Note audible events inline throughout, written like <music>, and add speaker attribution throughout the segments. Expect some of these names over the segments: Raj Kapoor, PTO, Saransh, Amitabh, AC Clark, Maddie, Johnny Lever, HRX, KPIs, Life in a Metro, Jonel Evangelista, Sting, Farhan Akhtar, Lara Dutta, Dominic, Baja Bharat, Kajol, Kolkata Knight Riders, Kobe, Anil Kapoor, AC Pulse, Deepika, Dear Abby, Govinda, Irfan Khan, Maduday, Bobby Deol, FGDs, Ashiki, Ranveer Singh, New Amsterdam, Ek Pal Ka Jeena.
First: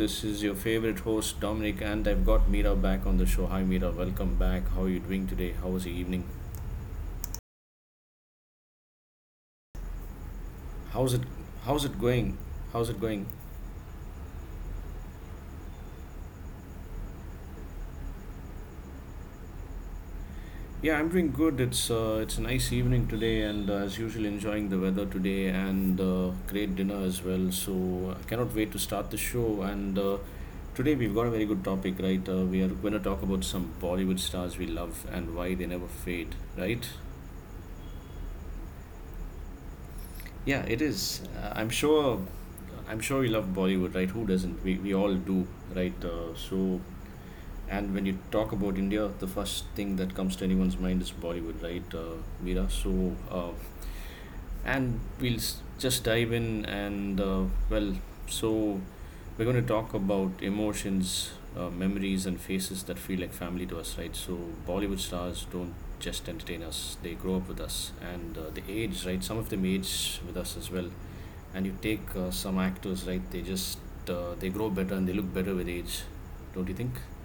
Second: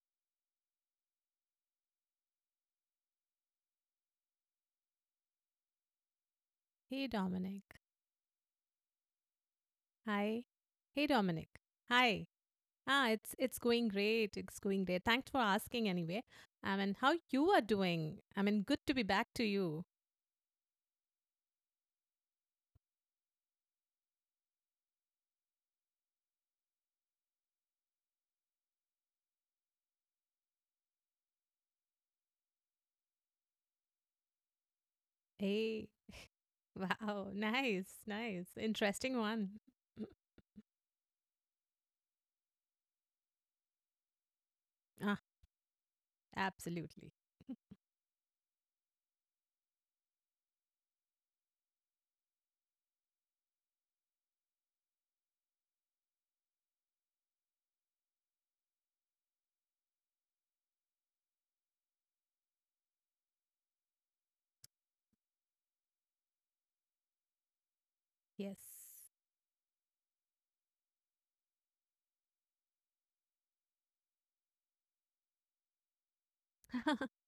Speaker 1: This is your favorite host Dominic, and I've got Mira back on the show. Hi Mira, welcome back. How are you doing today? How was the evening?
Speaker 2: Hey Dominic. Hi. Hey
Speaker 1: How's it?
Speaker 2: Dominic.
Speaker 1: How's it
Speaker 2: Hi.
Speaker 1: going? How's it
Speaker 2: Ah,
Speaker 1: going?
Speaker 2: it's it's going great. It's going great. Thanks for asking anyway. I mean, how you are doing? I mean, good to be back to you.
Speaker 1: Yeah, I'm doing good. It's a nice evening today, and as usual, enjoying the weather today and great dinner as well. So I cannot wait to start the show. And Today we've got a very good topic, right? We are going to talk about some Bollywood stars we love and why they
Speaker 2: Hey.
Speaker 1: never fade,
Speaker 2: <laughs>
Speaker 1: right?
Speaker 2: Wow. Nice. Nice. Interesting one. <clears throat>
Speaker 1: Yeah, it is. I'm sure. I'm sure you love Bollywood, right? Who doesn't? We all
Speaker 2: Ah,
Speaker 1: do, right?
Speaker 2: absolutely.
Speaker 1: And when you talk about India, the first thing that comes to anyone's mind is Bollywood, right, Meera? Uh, and just dive in, and well, so we're going to talk about emotions, memories, and faces that feel like family to us, right? So, Bollywood stars don't just entertain us, they grow up with us and
Speaker 2: Yes.
Speaker 1: they age, right? Some of them age with us as well. And you take some actors, right? They grow better and they look better with age, don't you think?
Speaker 2: <laughs>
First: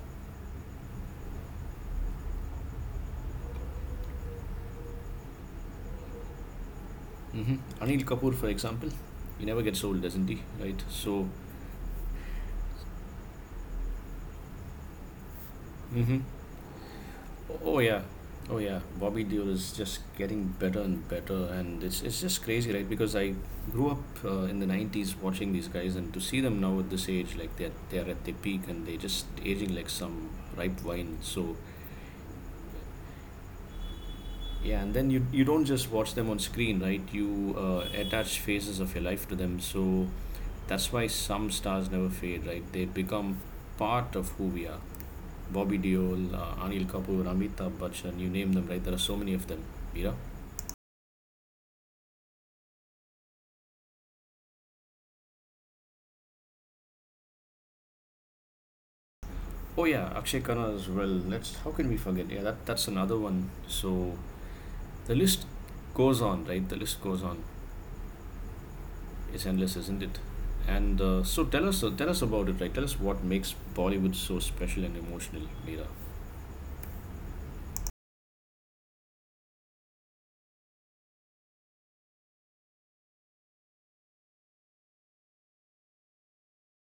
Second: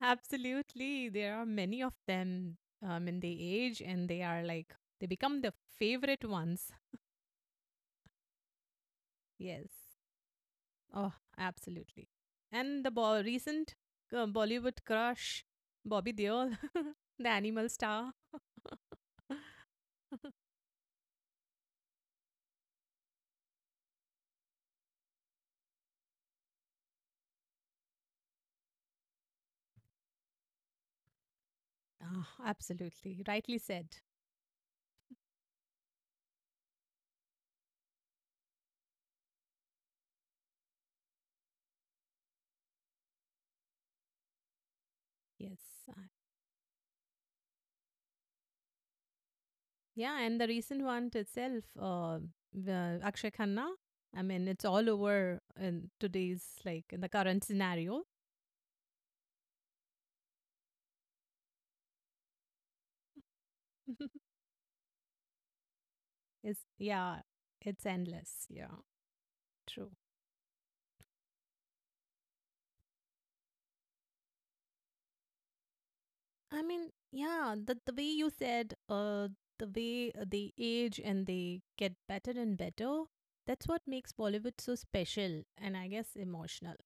Speaker 2: Absolutely. There are many of them and they age and they are like, they become the favorite ones.
Speaker 1: Mm-hmm. Anil Kapoor, for example, he never
Speaker 2: Yes.
Speaker 1: gets old, doesn't he? Right?
Speaker 2: Oh,
Speaker 1: So,
Speaker 2: absolutely. And recent Bollywood crush, Bobby
Speaker 1: mm-hmm.
Speaker 2: Deol, <laughs> the animal
Speaker 1: Oh yeah,
Speaker 2: star.
Speaker 1: oh yeah. Bobby Deol is just
Speaker 2: <laughs>
Speaker 1: getting better and better, and it's just crazy, right? Because I grew up in the '90s watching these guys, and to see them now at this age, like they're at their peak and they're just aging like some ripe wine. So
Speaker 2: Ah, absolutely. Rightly said.
Speaker 1: yeah, and then you don't just watch them on screen, right? You attach phases of your life to them. So that's why some stars never fade, right? They become part of who we are.
Speaker 2: Yes.
Speaker 1: Bobby Deol, Anil Kapoor, Amitabh Bachchan, you name them, right? There are so many of them, Mira.
Speaker 2: Yeah, and the recent one itself, the Akshay Khanna. I mean, it's all over in today's like in the current scenario.
Speaker 1: Oh yeah, Akshay Khanna as well. Let's how can we forget? Yeah, that's another one. So
Speaker 2: <laughs>
Speaker 1: the list goes on,
Speaker 2: It's
Speaker 1: right? The list
Speaker 2: yeah,
Speaker 1: goes on.
Speaker 2: it's endless. Yeah,
Speaker 1: It's endless,
Speaker 2: true.
Speaker 1: isn't it? And so tell us about it, right? Tell us what makes Bollywood so special and emotional, Meera.
Speaker 2: I mean, yeah, the way you said, the way they age and they get better and better. That's what makes Bollywood so special and I guess emotional.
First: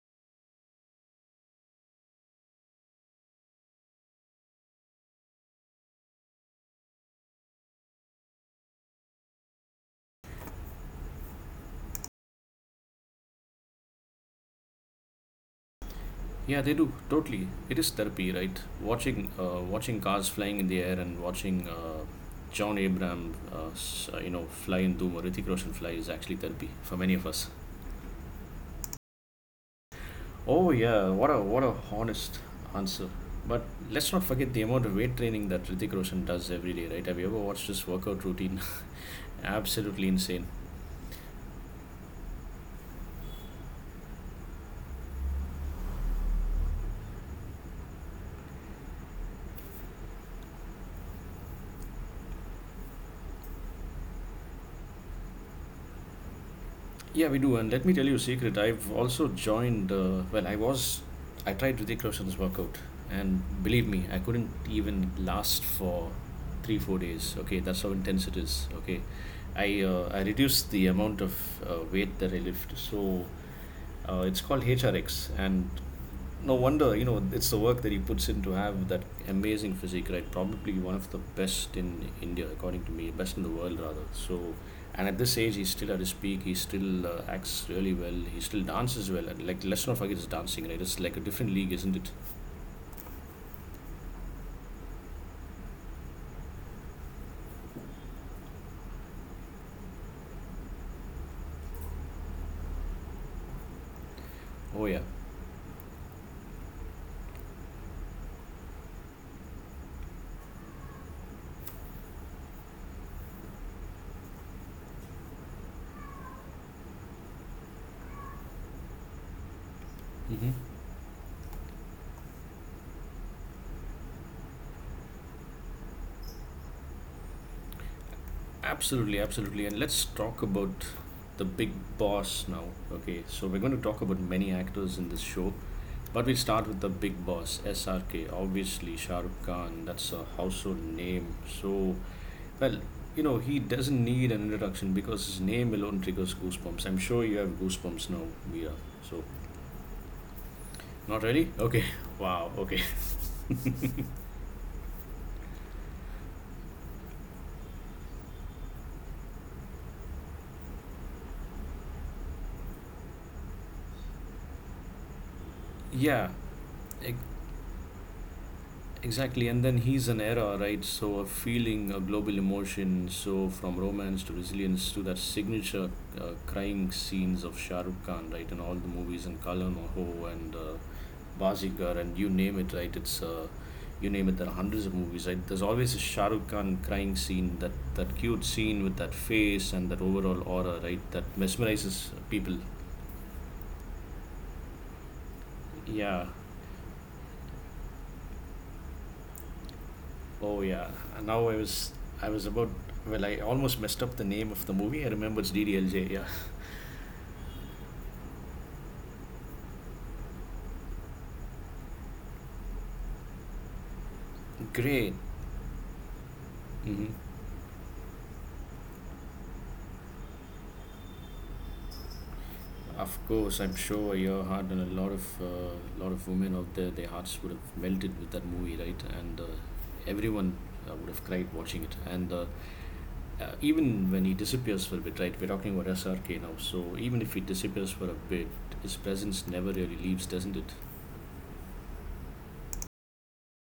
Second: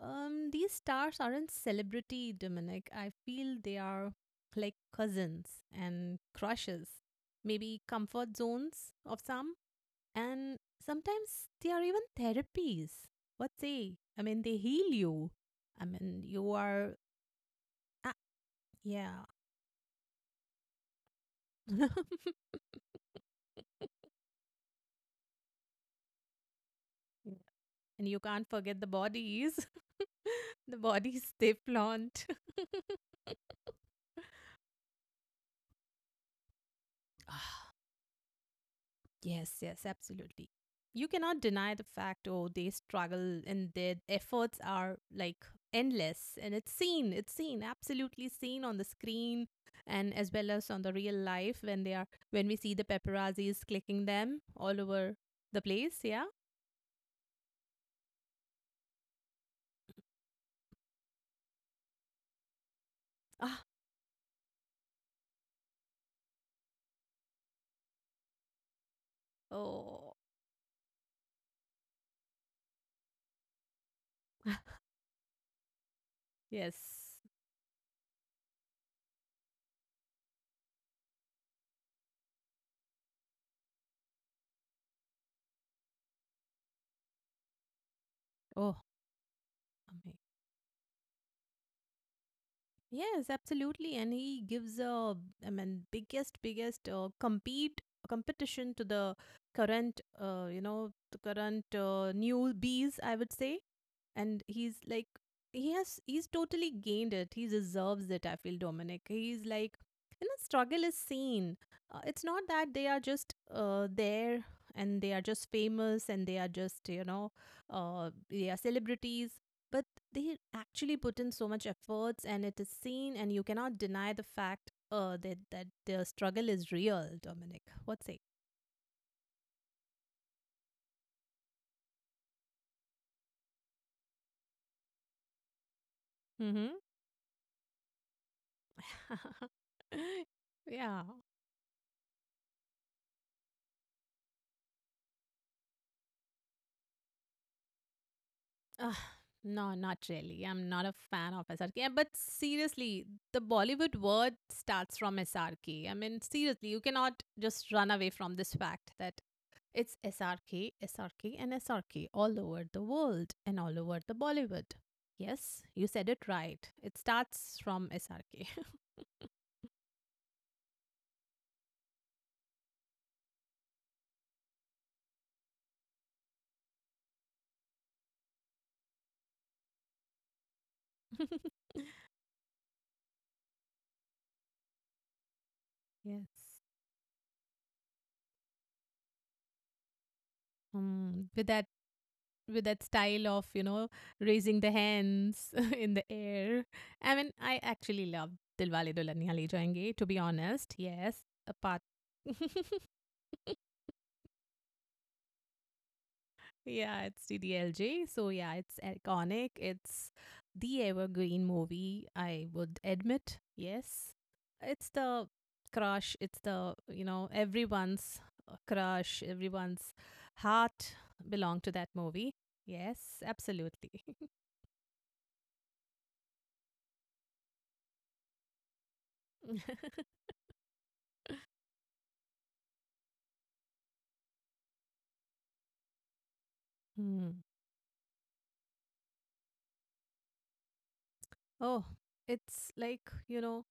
Speaker 2: These stars aren't celebrity, Dominic. I feel they are like cousins and crushes, maybe comfort zones of some, and sometimes they are even therapies. What say? I mean, they heal you. I mean, you
Speaker 1: Yeah, they do
Speaker 2: are,
Speaker 1: totally. It is
Speaker 2: ah,
Speaker 1: therapy, right?
Speaker 2: yeah.
Speaker 1: Watching, watching cars flying in the air and watching
Speaker 2: <laughs>
Speaker 1: John Abraham, you know, fly and do or Hrithik Roshan fly is actually therapy for many of us.
Speaker 2: And you can't forget the bodies. <laughs>
Speaker 1: Oh
Speaker 2: The
Speaker 1: yeah,
Speaker 2: bodies
Speaker 1: what a
Speaker 2: they flaunt.
Speaker 1: honest answer. But let's not forget the amount of weight training that Hrithik Roshan does every day, right? Have you ever
Speaker 2: <laughs>
Speaker 1: watched his workout routine? <laughs>
Speaker 2: Yes, yes,
Speaker 1: Absolutely insane.
Speaker 2: absolutely. You cannot deny the fact, oh, they struggle and their efforts are like endless. And it's seen, absolutely seen on the screen and as well as on the real life when when we see the paparazzis clicking them all over the place. Yeah.
Speaker 1: Yeah, we do. And let me tell you a secret. I've also joined. Well, I was. I tried Hrithik Roshan's workout, and
Speaker 2: Ah,
Speaker 1: believe me, I couldn't even last for 3 4 days. Okay, that's how intense it is. Okay,
Speaker 2: oh,
Speaker 1: I reduced the amount of weight that I lift. So it's called HRX, and no
Speaker 2: yes.
Speaker 1: wonder, you know, it's the work that he puts in to have that amazing physique, right? Probably one of the best in India, according to me, best in the world, rather. So, and at this age, he's still at his peak. He still acts really well. He still
Speaker 2: Oh,
Speaker 1: dances well. And like, let's not
Speaker 2: amazing.
Speaker 1: forget his dancing, right? It's like a different league, isn't it?
Speaker 2: Yes, absolutely. And he gives I mean, biggest compete competition to the current, you know, the current newbies, I would say. And he's
Speaker 1: Oh yeah.
Speaker 2: like, he's totally gained it. He deserves it. I feel Dominic. He's like, you know, struggle is seen. It's not that they are just there and they are just famous and they are just, you know, they are celebrities, but they
Speaker 1: Mm-hmm.
Speaker 2: actually put in so much efforts and it is seen and you cannot deny the fact that their struggle is real, Dominic. What say?
Speaker 1: Absolutely, absolutely. And let's talk about the big boss now. Okay, so we're going to talk about many actors in this show, but we'll start
Speaker 2: Mm-hmm.
Speaker 1: with the big boss, SRK. Obviously, Shah Rukh Khan, that's a
Speaker 2: <laughs>
Speaker 1: household
Speaker 2: Yeah.
Speaker 1: name. So, well, you know, he doesn't need an introduction because his name alone triggers goosebumps. I'm sure you have goosebumps now, Mira.
Speaker 2: Ugh,
Speaker 1: So,
Speaker 2: no, not really. I'm not a
Speaker 1: not
Speaker 2: fan of
Speaker 1: really?
Speaker 2: SRK.
Speaker 1: Okay,
Speaker 2: Yeah, but
Speaker 1: <laughs> wow, okay.
Speaker 2: seriously,
Speaker 1: <laughs>
Speaker 2: the Bollywood word starts from SRK. I mean, seriously, you cannot just run away from this fact that it's SRK, SRK, and SRK all over the world and all over the Bollywood. Yes, you said it
Speaker 1: Yeah,
Speaker 2: right. It starts from SRK. <laughs>
Speaker 1: exactly, and then he's an era, right? So a feeling, a global emotion. So from romance to resilience to that signature crying scenes of Shah Rukh Khan, right, in all the movies, and Kalan Ho and
Speaker 2: <laughs>
Speaker 1: Bazigar, and you name it, right? It's You name it. There are hundreds of movies, right? There's always a Shah Rukh
Speaker 2: Yes.
Speaker 1: Khan crying scene, that cute scene with that face and that overall aura, right? That
Speaker 2: Mm,
Speaker 1: mesmerizes people.
Speaker 2: with that style of you know raising the hands <laughs> in the
Speaker 1: Yeah.
Speaker 2: air. I mean, I actually love Dilwale Dulhania Le Jayenge. To be
Speaker 1: Oh
Speaker 2: honest,
Speaker 1: yeah,
Speaker 2: yes.
Speaker 1: and now
Speaker 2: Apart,
Speaker 1: I was
Speaker 2: <laughs>
Speaker 1: about well I almost messed up the name of the movie. I remember it's DDLJ. Yeah,
Speaker 2: yeah, it's DDLJ. So yeah, it's iconic. It's the evergreen movie. I would admit, yes. It's
Speaker 1: great.
Speaker 2: the crush. It's the you
Speaker 1: Hmm.
Speaker 2: know everyone's crush. Everyone's heart belonged to that movie. Yes,
Speaker 1: Of course, I'm
Speaker 2: absolutely.
Speaker 1: sure
Speaker 2: <laughs>
Speaker 1: your heart and a lot of women out there, their hearts would have melted with that movie, right? And
Speaker 2: <laughs>
Speaker 1: everyone would have cried watching it. And Even when he disappears for a bit, right? We're talking about SRK now, so even if he
Speaker 2: Hmm.
Speaker 1: disappears for a bit, his presence never really leaves, doesn't it?
Speaker 2: Oh, it's like, you know,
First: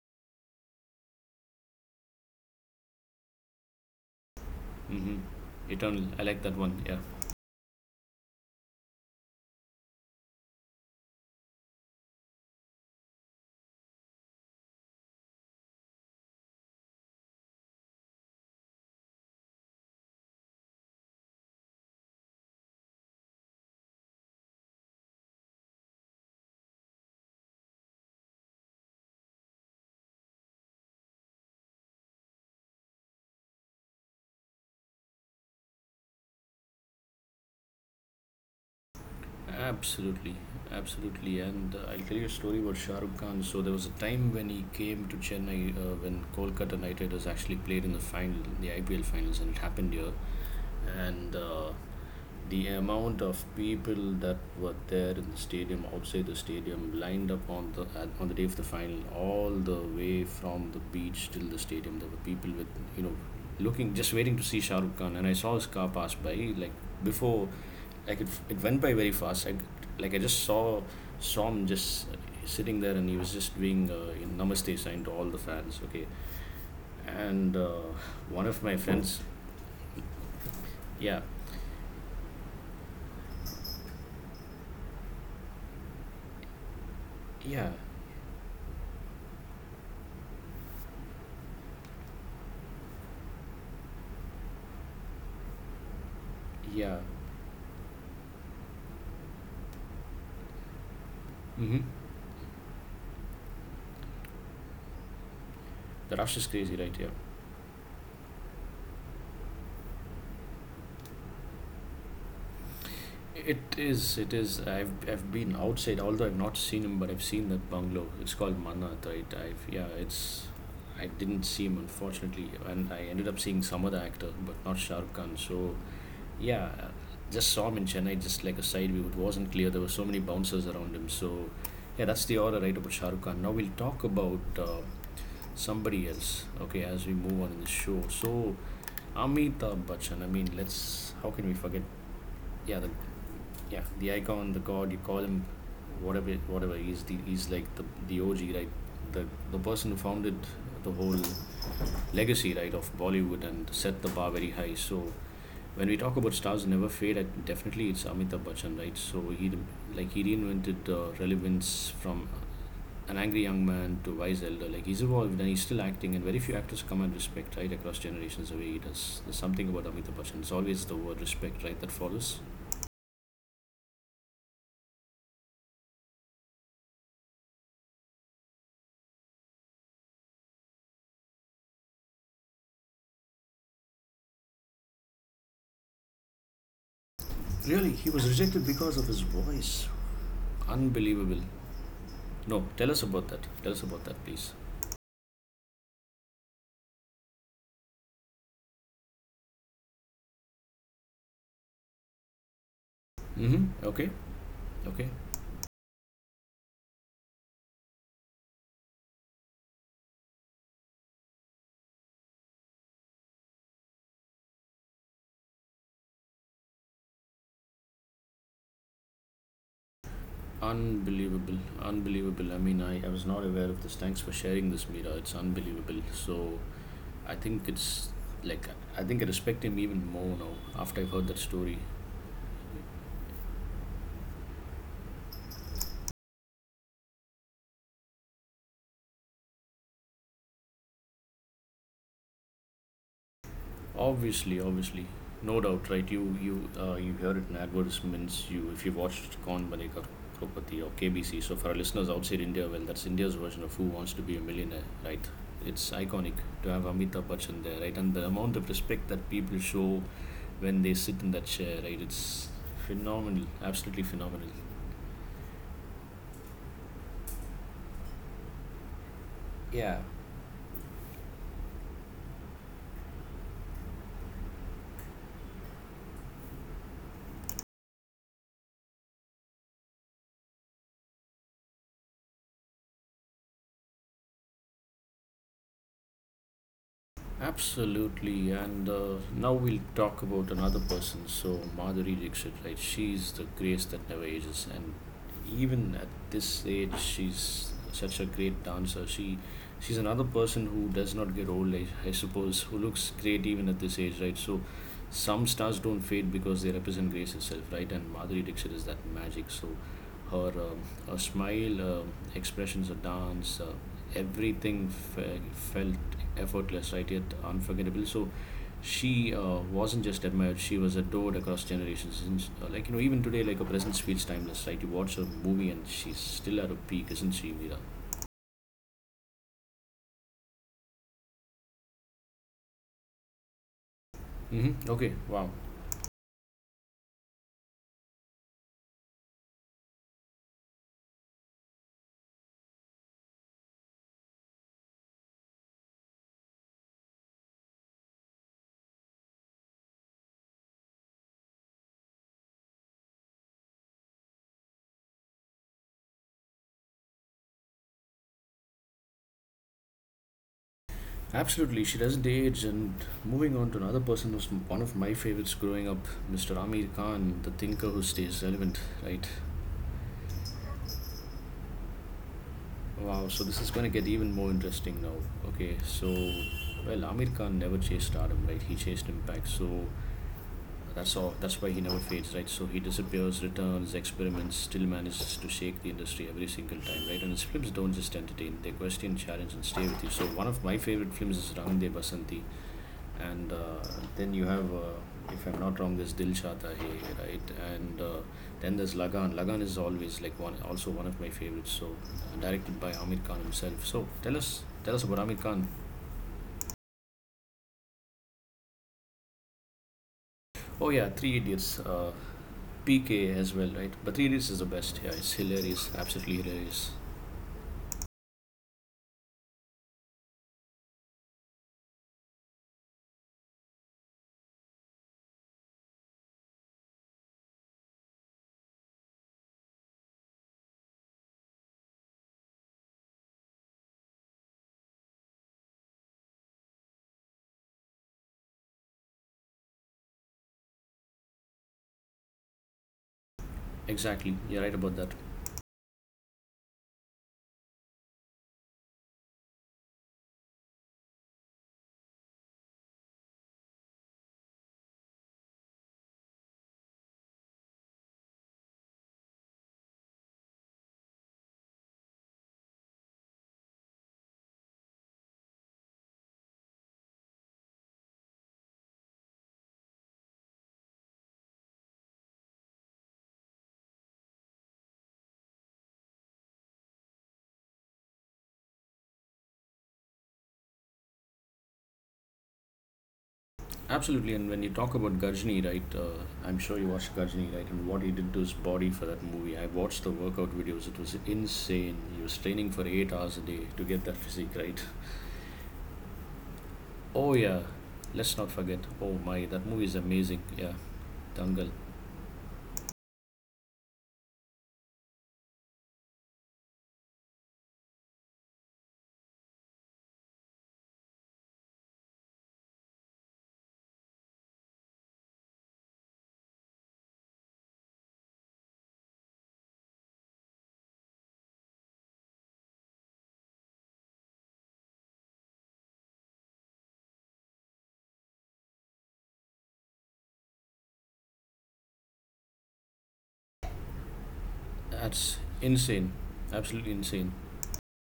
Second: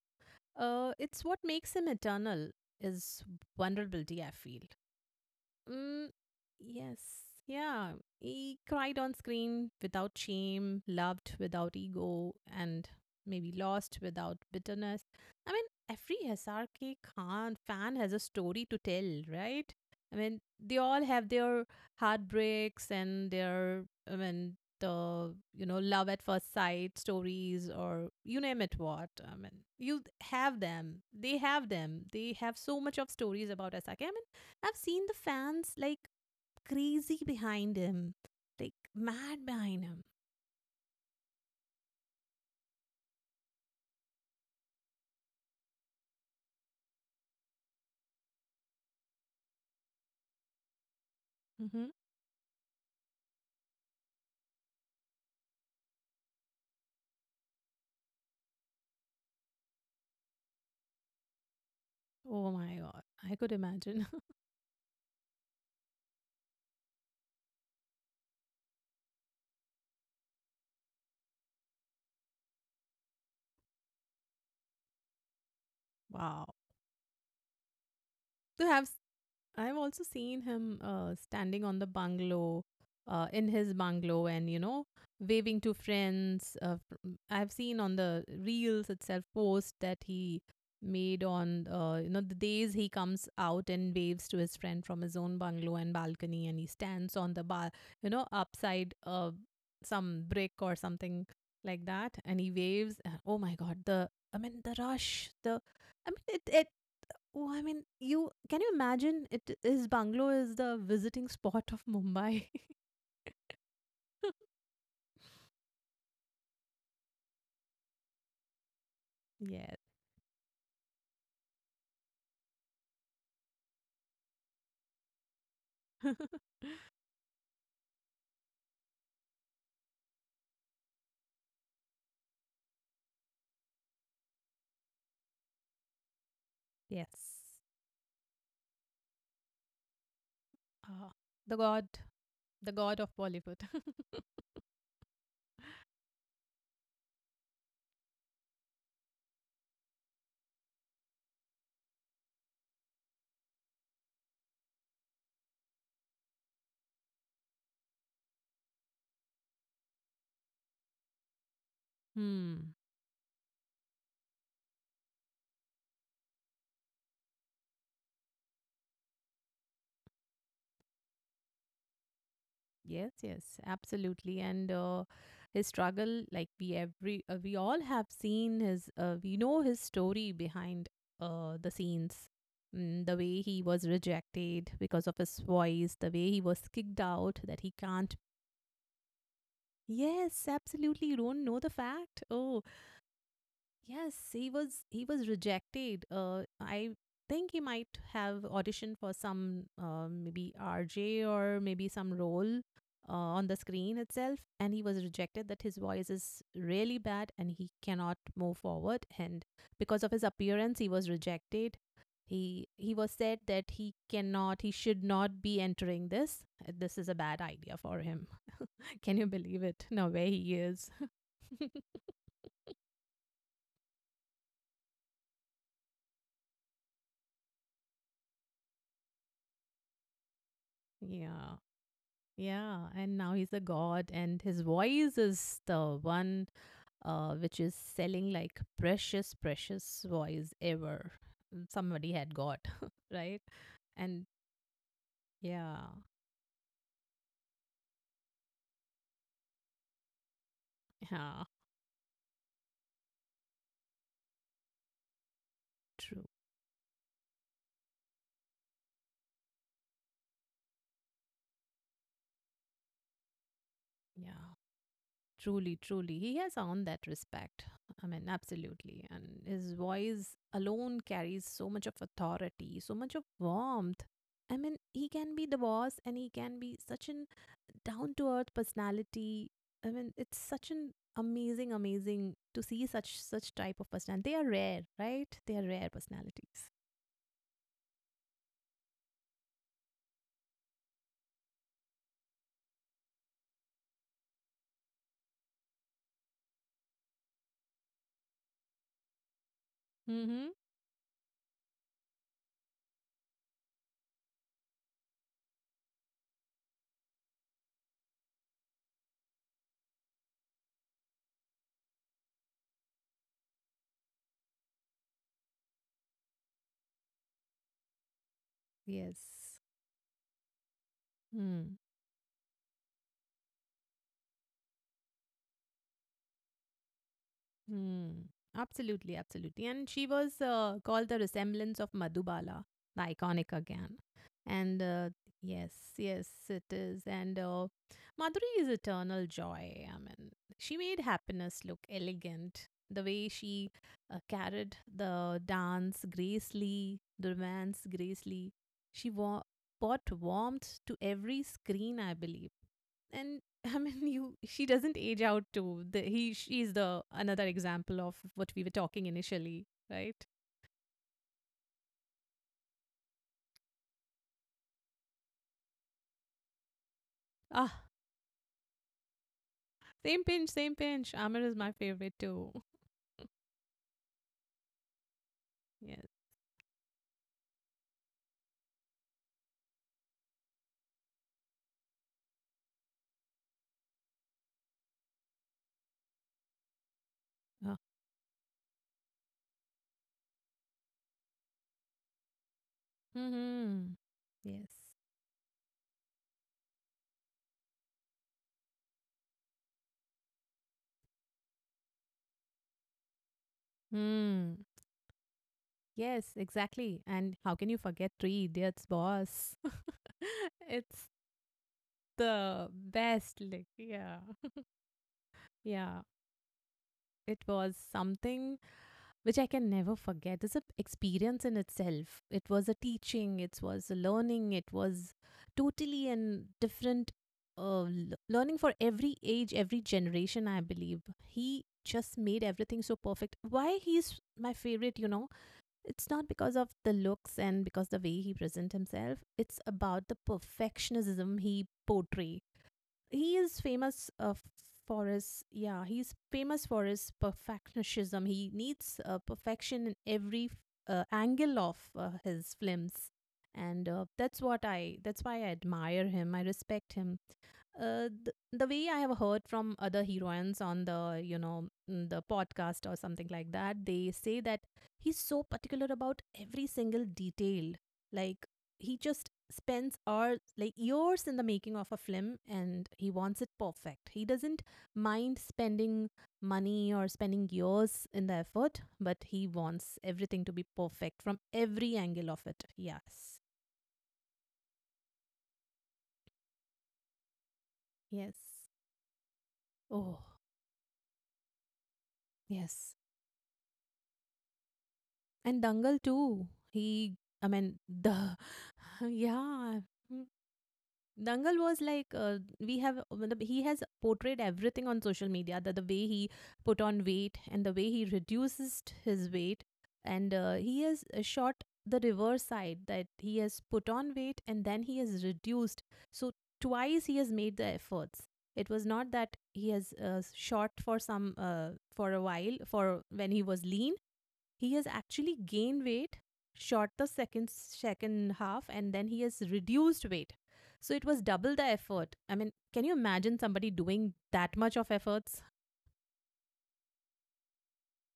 Speaker 2: it's what makes him eternal is vulnerability, I feel.
Speaker 1: Mm-hmm. Eternal.
Speaker 2: Mm,
Speaker 1: I like that one. Yeah.
Speaker 2: yes. Yeah. He cried on screen without shame, loved without ego, and maybe lost without bitterness. I mean, every SRK Khan fan has a story to tell, right? I mean, they all have their heartbreaks and their, I mean, the, you know, love at first sight stories or you name it what. I mean, you have them. They have them. They have so much of stories about SRK. I mean, I've seen the fans like crazy behind him, like mad behind him.
Speaker 1: Absolutely, absolutely. And I'll tell you a story about Shah Rukh Khan. So there was a time when he came to Chennai when Kolkata Knight Riders actually played in the final, in the IPL finals, and it happened here. And
Speaker 2: Hmm.
Speaker 1: The amount of people that were there in the stadium, outside the stadium, lined up on the day of the final, all the way from the beach till the stadium. There were
Speaker 2: Oh
Speaker 1: people with
Speaker 2: my God.
Speaker 1: you know
Speaker 2: I could
Speaker 1: looking,
Speaker 2: imagine.
Speaker 1: just waiting
Speaker 2: <laughs>
Speaker 1: to see Shah Rukh Khan, and I saw his car pass by like before like it went by very fast. I, like I just saw Som just sitting there and he was just doing you know, namaste sign to all the fans, okay,
Speaker 2: Wow.
Speaker 1: and one of
Speaker 2: To
Speaker 1: my
Speaker 2: have
Speaker 1: friends,
Speaker 2: I've also seen him
Speaker 1: yeah,
Speaker 2: standing on the bungalow, in his bungalow, and you know, waving to friends. I've
Speaker 1: yeah,
Speaker 2: seen on the reels itself post that he made on you know the days he comes out and waves to his friend from his own bungalow and balcony, and he
Speaker 1: yeah,
Speaker 2: stands on the bar, you know, upside some brick or something
Speaker 1: mm-hmm.
Speaker 2: like that, and he waves. Oh my God, the I mean the rush, the I
Speaker 1: The
Speaker 2: mean,
Speaker 1: rush
Speaker 2: it,
Speaker 1: is
Speaker 2: it
Speaker 1: crazy, right? Yeah,
Speaker 2: Oh, I mean, you can you imagine it his bungalow is the visiting spot of Mumbai.
Speaker 1: it is, it
Speaker 2: <laughs>
Speaker 1: is. I've been outside, although I've not seen him, but I've seen that bungalow. It's called Manat, right? I've
Speaker 2: Yes.
Speaker 1: yeah it's I didn't see him, unfortunately, and I ended up seeing some other actor but not Shahrukh Khan. So
Speaker 2: <laughs>
Speaker 1: yeah, just saw him in Chennai, just like a side view. It wasn't clear. There were so many bouncers around him. So, yeah, that's the order right about Shah Rukh Khan. Now we'll talk about somebody else. Okay, as we
Speaker 2: Yes.
Speaker 1: move on in the show. So, Amitabh Bachchan. I mean, let's.
Speaker 2: Ah,
Speaker 1: How can
Speaker 2: the
Speaker 1: we forget?
Speaker 2: god, the
Speaker 1: Yeah, the
Speaker 2: god of Bollywood.
Speaker 1: yeah, the
Speaker 2: <laughs>
Speaker 1: icon, the god. You call him whatever. He's like the OG, right? The the person who founded the whole legacy, right, of Bollywood and set the bar very high. So when we talk about stars who never fade, definitely it's Amitabh Bachchan, right? So he reinvented relevance from
Speaker 2: Hmm.
Speaker 1: an angry young man to wise elder. Like he's evolved and he's still acting, and very few actors command respect right across generations the way he does. There's something about Amitabh Bachchan. It's always the word respect, right, that follows.
Speaker 2: Yes, yes, absolutely. And his struggle, like we all have seen his, we know his story behind the scenes. Mm, the way he was rejected because of his voice, the way he was kicked out, that he
Speaker 1: Really, he
Speaker 2: can't.
Speaker 1: was rejected because of his voice.
Speaker 2: Yes, absolutely. You
Speaker 1: Unbelievable.
Speaker 2: don't know the fact.
Speaker 1: No,
Speaker 2: Oh,
Speaker 1: tell us about that. Tell us about
Speaker 2: yes,
Speaker 1: that, please.
Speaker 2: he was rejected. I think he might have auditioned for some maybe RJ or maybe some role on the
Speaker 1: Mm-hmm.
Speaker 2: screen
Speaker 1: Okay.
Speaker 2: itself, and he was
Speaker 1: Okay.
Speaker 2: rejected. That his voice is really bad and he cannot move forward. And because of his appearance, he was rejected. He was said that he cannot, he should not be entering this. This is a bad idea for him. <laughs> Can you believe it? No where he is.
Speaker 1: Unbelievable,
Speaker 2: <laughs>
Speaker 1: unbelievable. I mean, I was not aware of this. Thanks for sharing this, Mira. It's unbelievable. So I think it's like I think I respect him even more now after I've heard that
Speaker 2: Yeah.
Speaker 1: story.
Speaker 2: Yeah, and now he's a god, and his voice is the one which is selling like precious, precious voice ever somebody had got, <laughs> right? And
Speaker 1: Obviously, obviously, no
Speaker 2: yeah,
Speaker 1: doubt, right? You hear it in advertisements. You if you watched Kaun Banega Crorepati or KBC.
Speaker 2: yeah,
Speaker 1: So for our listeners outside India, well, that's India's version of Who Wants to Be a Millionaire, right? It's
Speaker 2: true.
Speaker 1: iconic to have Amitabh Bachchan there, right? And the amount of respect that people show when they sit in that chair, right, it's phenomenal, absolutely phenomenal.
Speaker 2: Yeah, truly, truly. He has earned that respect. I mean, absolutely. And his voice alone carries so much of authority, so much of warmth. I mean, he can be the boss and he can be such an down to earth personality. I mean, it's such an amazing, amazing to see such such type of personality. They are rare, right? They are rare personalities.
Speaker 1: Absolutely, and now we'll talk about another person. So Madhuri Dixit, right? She's the grace that never ages, and even at this age, she's such a great dancer. She's another
Speaker 2: Mm-hmm.
Speaker 1: person who does not get old, I suppose, who looks great even at this age, right? So, some stars don't fade because they represent grace itself, right? And Madhuri Dixit is that magic. So, her her smile, expressions, her dance, everything felt effortless, right? Yet unforgettable. So she
Speaker 2: Yes.
Speaker 1: wasn't just admired; she was adored across
Speaker 2: Hmm.
Speaker 1: generations. And, like you know, even today, like her presence feels timeless, right? You watch her movie, and she's still at her peak, isn't she, Veera?
Speaker 2: Hmm. Absolutely, absolutely. And she was called the resemblance of Madhubala, the iconic again. And
Speaker 1: Mm-hmm. Okay. Wow.
Speaker 2: yes, yes, it is. And Madhuri is eternal joy. I mean, she made happiness look elegant. The way she carried the dance gracefully, the romance gracefully. She wa- brought warmth to every screen, I believe. And <laughs> I mean, you. She doesn't age out too. The, he. She's the another example of what we were talking initially, right?
Speaker 1: Absolutely. She doesn't age. And moving on to another person one of my favorites growing up, Mr. Amir Khan, the
Speaker 2: Ah,
Speaker 1: thinker who stays relevant. Right.
Speaker 2: same pinch, same pinch. Amir is my favorite too.
Speaker 1: Wow. So this is going to get even more interesting now. Okay.
Speaker 2: Yes.
Speaker 1: So, well, Amir Khan never chased stardom, right? He chased impact. So that's all. That's why he never fades, right? So he disappears, returns, experiments, still manages to shake the industry every single time, right? And his films
Speaker 2: Ah.
Speaker 1: don't just entertain; they question, challenge, and stay with you. So one of my favorite films is Rang De Basanti, and
Speaker 2: Hmm.
Speaker 1: then you
Speaker 2: Yes.
Speaker 1: have, if I'm not wrong, there's Dil Chahta Hai, right? And Then there's Lagan. Lagan is always like one, also one of my favorites. So directed by Amir Khan himself. So
Speaker 2: Hmm.
Speaker 1: tell us about Amir Khan.
Speaker 2: Yes. Exactly. And how can you forget Three Idiots Boss? <laughs>
Speaker 1: Oh
Speaker 2: It's
Speaker 1: yeah, Three Idiots.
Speaker 2: the
Speaker 1: PK
Speaker 2: best.
Speaker 1: as
Speaker 2: Like,
Speaker 1: well, right?
Speaker 2: yeah.
Speaker 1: But Reedus is
Speaker 2: <laughs>
Speaker 1: the best. Yeah, it's hilarious.
Speaker 2: Yeah.
Speaker 1: Absolutely hilarious.
Speaker 2: It was something which I can never forget. It's an experience in itself. It was a teaching, it was a learning, it was totally a different uh, l- learning for every age, every generation, I believe. He just made everything so perfect. Why he's my favorite, you know, it's not because of the looks and because the way he present himself. It's about the perfectionism he portray, he is famous
Speaker 1: Exactly. You're right about
Speaker 2: for
Speaker 1: that.
Speaker 2: his yeah he's famous for his perfectionism. He needs perfection in every angle of his films, and that's what I that's why I admire him I respect him the way I have heard from other heroines on the, you know, mm, the podcast or something like that, they say that he's so particular about every single detail. Like he just spends hours, like years in the making of a film, and he wants it perfect. He doesn't mind spending money or spending years in the effort, but he wants everything to be perfect from every angle of it. Yes,
Speaker 1: Absolutely. And when you talk about Gajni, right? I'm sure you watched Gajni, right? And what he
Speaker 2: yes.
Speaker 1: did to his body for that movie. I watched the
Speaker 2: Oh,
Speaker 1: workout videos. It was insane. He was training for
Speaker 2: yes.
Speaker 1: 8 hours a day to get that physique, right?
Speaker 2: And Dangal too. He,
Speaker 1: Oh
Speaker 2: I
Speaker 1: yeah.
Speaker 2: mean, the
Speaker 1: Let's not forget.
Speaker 2: <laughs>
Speaker 1: Oh my, that
Speaker 2: yeah.
Speaker 1: movie is
Speaker 2: Mm.
Speaker 1: amazing. Yeah,
Speaker 2: Dangal
Speaker 1: Dangal.
Speaker 2: was like we have. Matlab, he has portrayed everything on social media. The way he put on weight and the way he reduces his weight, and he has shot the reverse side that he has put on weight and then he has reduced. So twice he has made the efforts. It was not that he has shot for some for a while for when he was lean, he has actually gained weight, shot the second half, and then he has reduced weight. So it was double the effort. I mean, can you imagine somebody doing that much of
Speaker 1: That's
Speaker 2: efforts?
Speaker 1: insane. Absolutely insane.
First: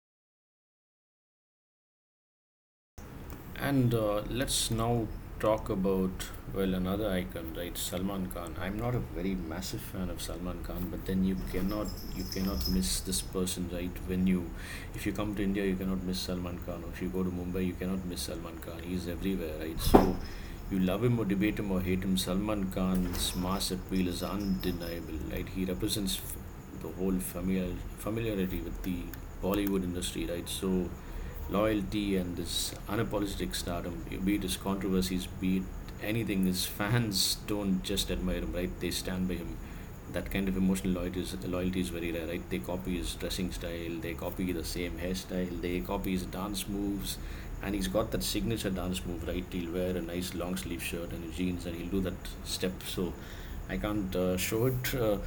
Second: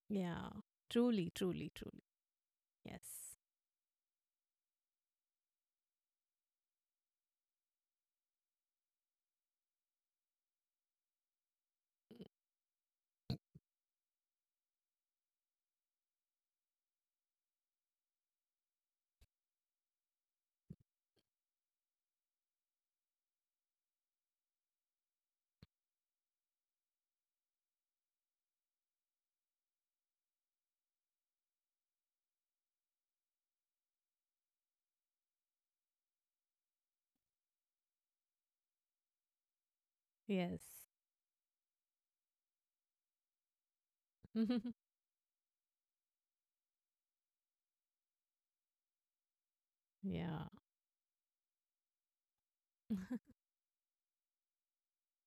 Speaker 2: Yeah, truly, truly, truly. Yes,
Speaker 1: And let's now talk about, well, another icon, right? Salman Khan. I'm not a very massive fan of Salman Khan, but then you cannot miss this person, right? When you, if you come to India, you cannot miss Salman Khan. Or if you go to Mumbai, you cannot miss Salman Khan. He's everywhere, right? So you love him or debate him or hate him, Salman Khan's mass appeal is undeniable, right? He represents the whole familiarity with the Bollywood industry, right? So loyalty and this unapologetic stardom, be it his controversies, be it anything, his fans don't just admire him, right? They stand by him. That kind of
Speaker 2: yes.
Speaker 1: emotional loyalty is very rare, right? They copy his dressing style, they copy the
Speaker 2: <laughs>
Speaker 1: same hairstyle, they copy his dance moves, and he's got that signature dance move, right? He'll wear a nice
Speaker 2: Yeah.
Speaker 1: long sleeve shirt and his jeans, and he'll do that step. So I can't show it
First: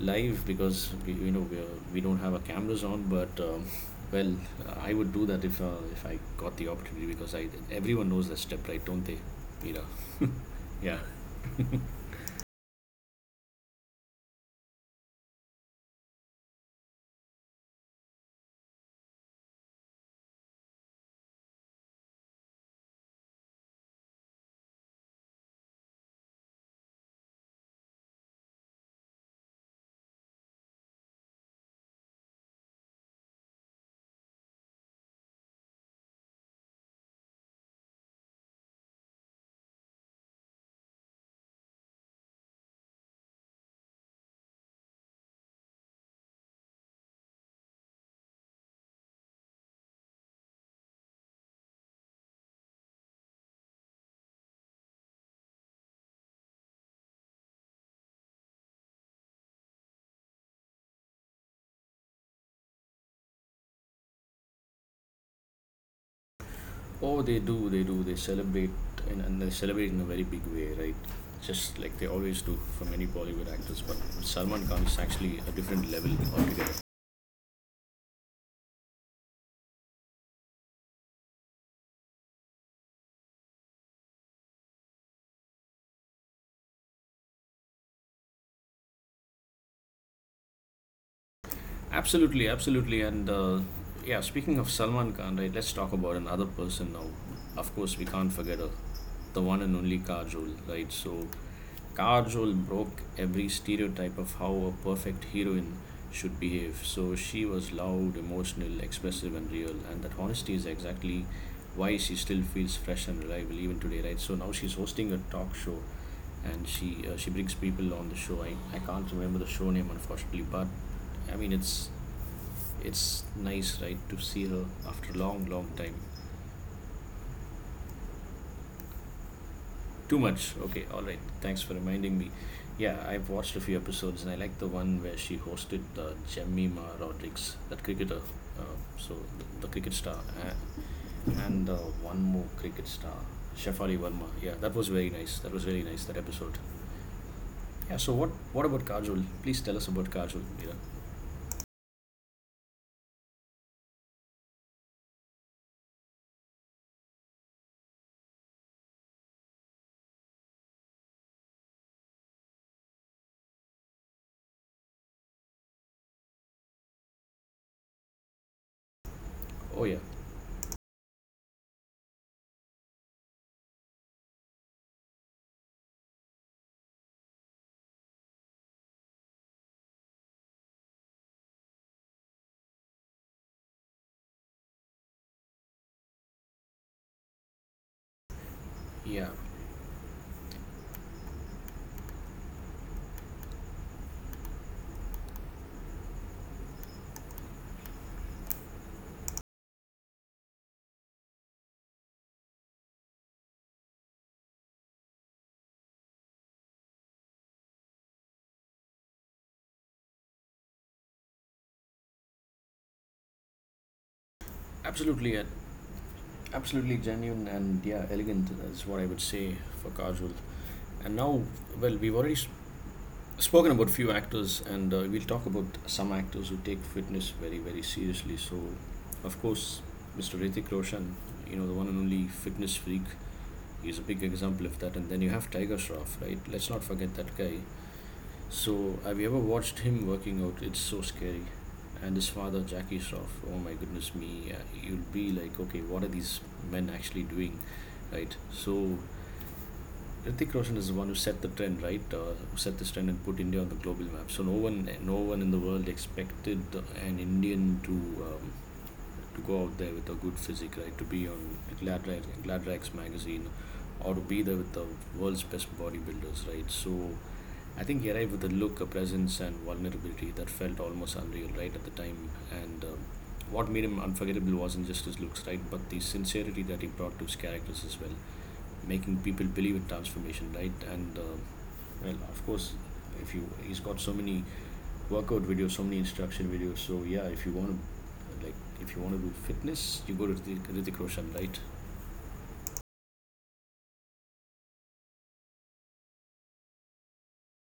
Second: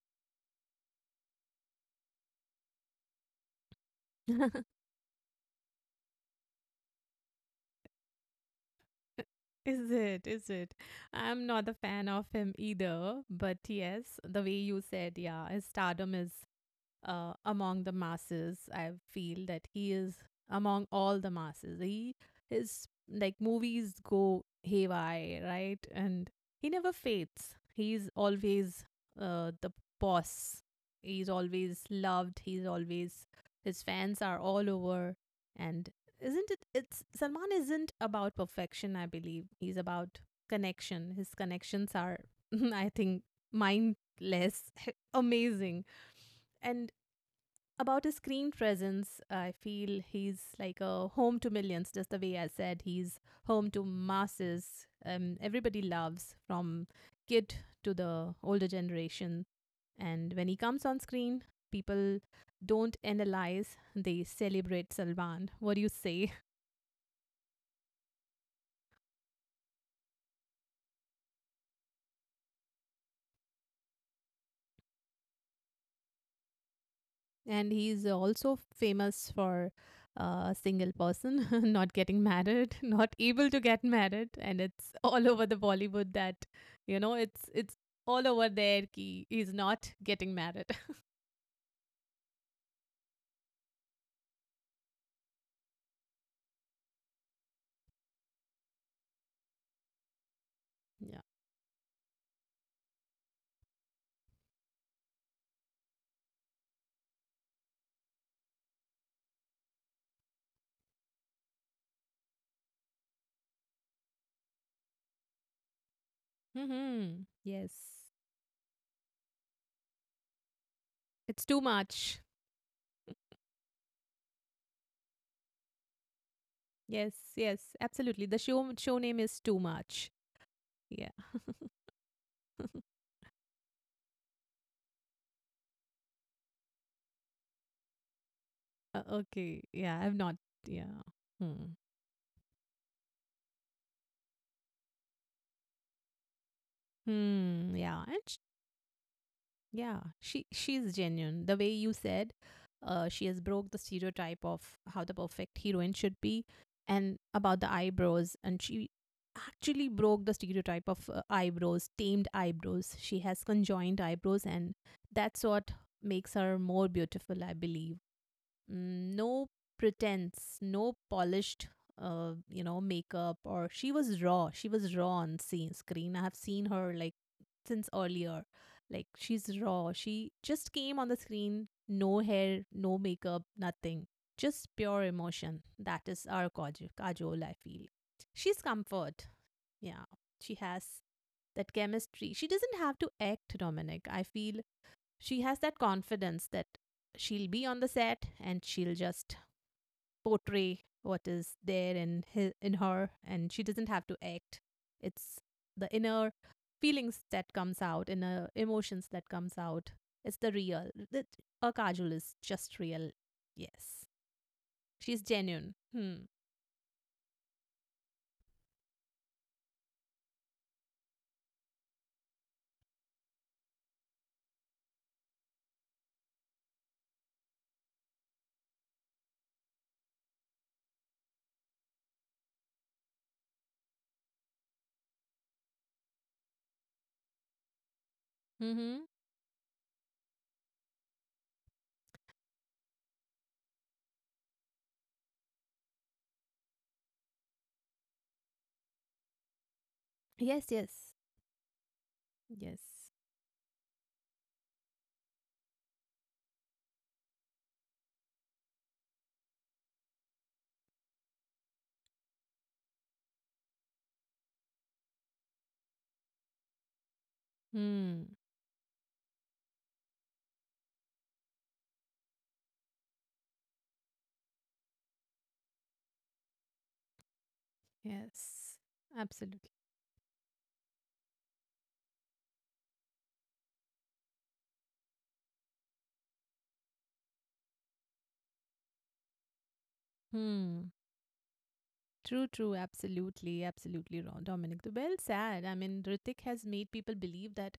Speaker 1: live because we, you know we, are, we don't have our cameras on. But well,
Speaker 2: <laughs>
Speaker 1: I would do that if I got the opportunity because I everyone knows that step right, don't they, Mira?
Speaker 2: Is it
Speaker 1: Yeah.
Speaker 2: I'm not a fan of him either, but yes, the way you said, yeah, his stardom is among the masses. I feel that he is among all the masses. He his like movies go haywire, right? And he never fades. He's always the boss. He's always loved. He's always his fans are all over. And isn't it? It's Salman isn't about perfection. I believe he's about connection. His connections are, <laughs> I think, mindless, <laughs> amazing. And about his screen presence, I feel he's like a home to millions, just the way I said. He's home to masses. Everybody loves from kid to the older generation. And when he comes on screen, people don't analyze, they celebrate Salman. What do you say?
Speaker 1: Oh, they do, they do. They celebrate and they celebrate in a very big way, right? Just like they always do for many Bollywood actors. But Salman Khan is actually a different level altogether.
Speaker 2: And he's also famous for a single person <laughs> not getting married <laughs> not able to get married, and it's <laughs> all over the Bollywood that you know it's all over there ki he's not getting married.
Speaker 1: Absolutely, absolutely. And yeah, speaking of Salman Khan, right, let's talk about another person now. Of course, we can't forget the one and only Kajol, right?
Speaker 2: <laughs> Yeah.
Speaker 1: So, Kajol broke every stereotype of how a perfect heroine should behave. So, she was loud, emotional, expressive, and real. And that honesty is exactly why she still feels fresh and reliable even today, right? So, now she's hosting a talk show and
Speaker 2: Hmm,
Speaker 1: she brings people
Speaker 2: yes,
Speaker 1: on the show. I can't remember the show name unfortunately, but I
Speaker 2: it's
Speaker 1: mean
Speaker 2: too
Speaker 1: it's
Speaker 2: much.
Speaker 1: it's nice, right, to see her after a long, long time.
Speaker 2: Yes, yes, absolutely, the show name is too much.
Speaker 1: Too much. Okay, all
Speaker 2: Yeah.
Speaker 1: right. Thanks for reminding me. Yeah, I've watched a few episodes and I like the one where she hosted Jemima Rodrigues, that cricketer. Uh, so
Speaker 2: Okay,
Speaker 1: the cricket
Speaker 2: yeah, I've
Speaker 1: star
Speaker 2: not. Yeah.
Speaker 1: uh,
Speaker 2: Hmm.
Speaker 1: and one more cricket star, Shefali Verma. Yeah, that was very nice. That was very nice that episode.
Speaker 2: Hmm.
Speaker 1: Yeah.
Speaker 2: Yeah.
Speaker 1: So what
Speaker 2: And
Speaker 1: what about Kajol? Please tell us
Speaker 2: yeah,
Speaker 1: about Kajol,
Speaker 2: she
Speaker 1: Mira.
Speaker 2: she's genuine. The way you said, she has broke the stereotype of how the perfect heroine should be, and about the eyebrows, and she actually broke the stereotype of eyebrows, tamed eyebrows. She has conjoined eyebrows, and that's what makes her more beautiful, I believe. Mm, no
Speaker 1: Oh yeah,
Speaker 2: pretense, no polished, makeup. Or she was raw. She was raw on scene, screen. I have seen her like since earlier. Like she's raw. She just came on the screen, no hair, no makeup, nothing. Just pure emotion. That is our Kajol, Kajol I feel. She's comfort.
Speaker 1: yeah,
Speaker 2: Yeah, she has that chemistry. She doesn't have to act, Dominic. I feel she has that confidence that she'll be on the set and she'll just portray what is there in his in her, and she doesn't have to act. It's the inner feelings that comes out, inner emotions that comes out. It's the real that her Kajol is just real. Yes, she's
Speaker 1: absolutely,
Speaker 2: genuine. Hmm.
Speaker 1: absolutely genuine and yeah, elegant is what I would say for casual. And now, well, spoken about few actors, and we'll talk about some actors who take fitness very, very seriously. So, of course, Mr. Ritik Roshan, you know the one and only fitness freak, is a big example of that. And then you have Tiger Shroff, right? Let's not forget that guy. So,
Speaker 2: Mm-hmm.
Speaker 1: have you ever watched him working out? It's so scary. And his father, Jackie Shroff, oh my goodness me, you'll be like, okay, what are these men actually doing, right? So, Hrithik
Speaker 2: Yes,
Speaker 1: Roshan is the one
Speaker 2: yes,
Speaker 1: who set the trend, right? Who
Speaker 2: yes.
Speaker 1: set this trend and put India on the global map. So no one in the world expected an Indian um, to go out there with a good physique, right? To be on Gladrax magazine, or to be there with the world's best bodybuilders, right? So I think he arrived
Speaker 2: Hmm.
Speaker 1: with a look, a presence, and vulnerability that felt almost unreal, right, at the time. And what made him unforgettable wasn't just his looks, right, but the sincerity that he brought to his characters as well,
Speaker 2: Yes,
Speaker 1: making people
Speaker 2: absolutely.
Speaker 1: believe in transformation, right? And well, of course, if you he's got so many workout videos, so many instruction videos. So yeah, if you want to, like, if you want to do fitness, you go to Hrithik
Speaker 2: Hmm.
Speaker 1: Hrithik Roshan, right?
Speaker 2: True, true. Absolutely. Absolutely, Dominic. The well said. I mean, Ritik has made people believe that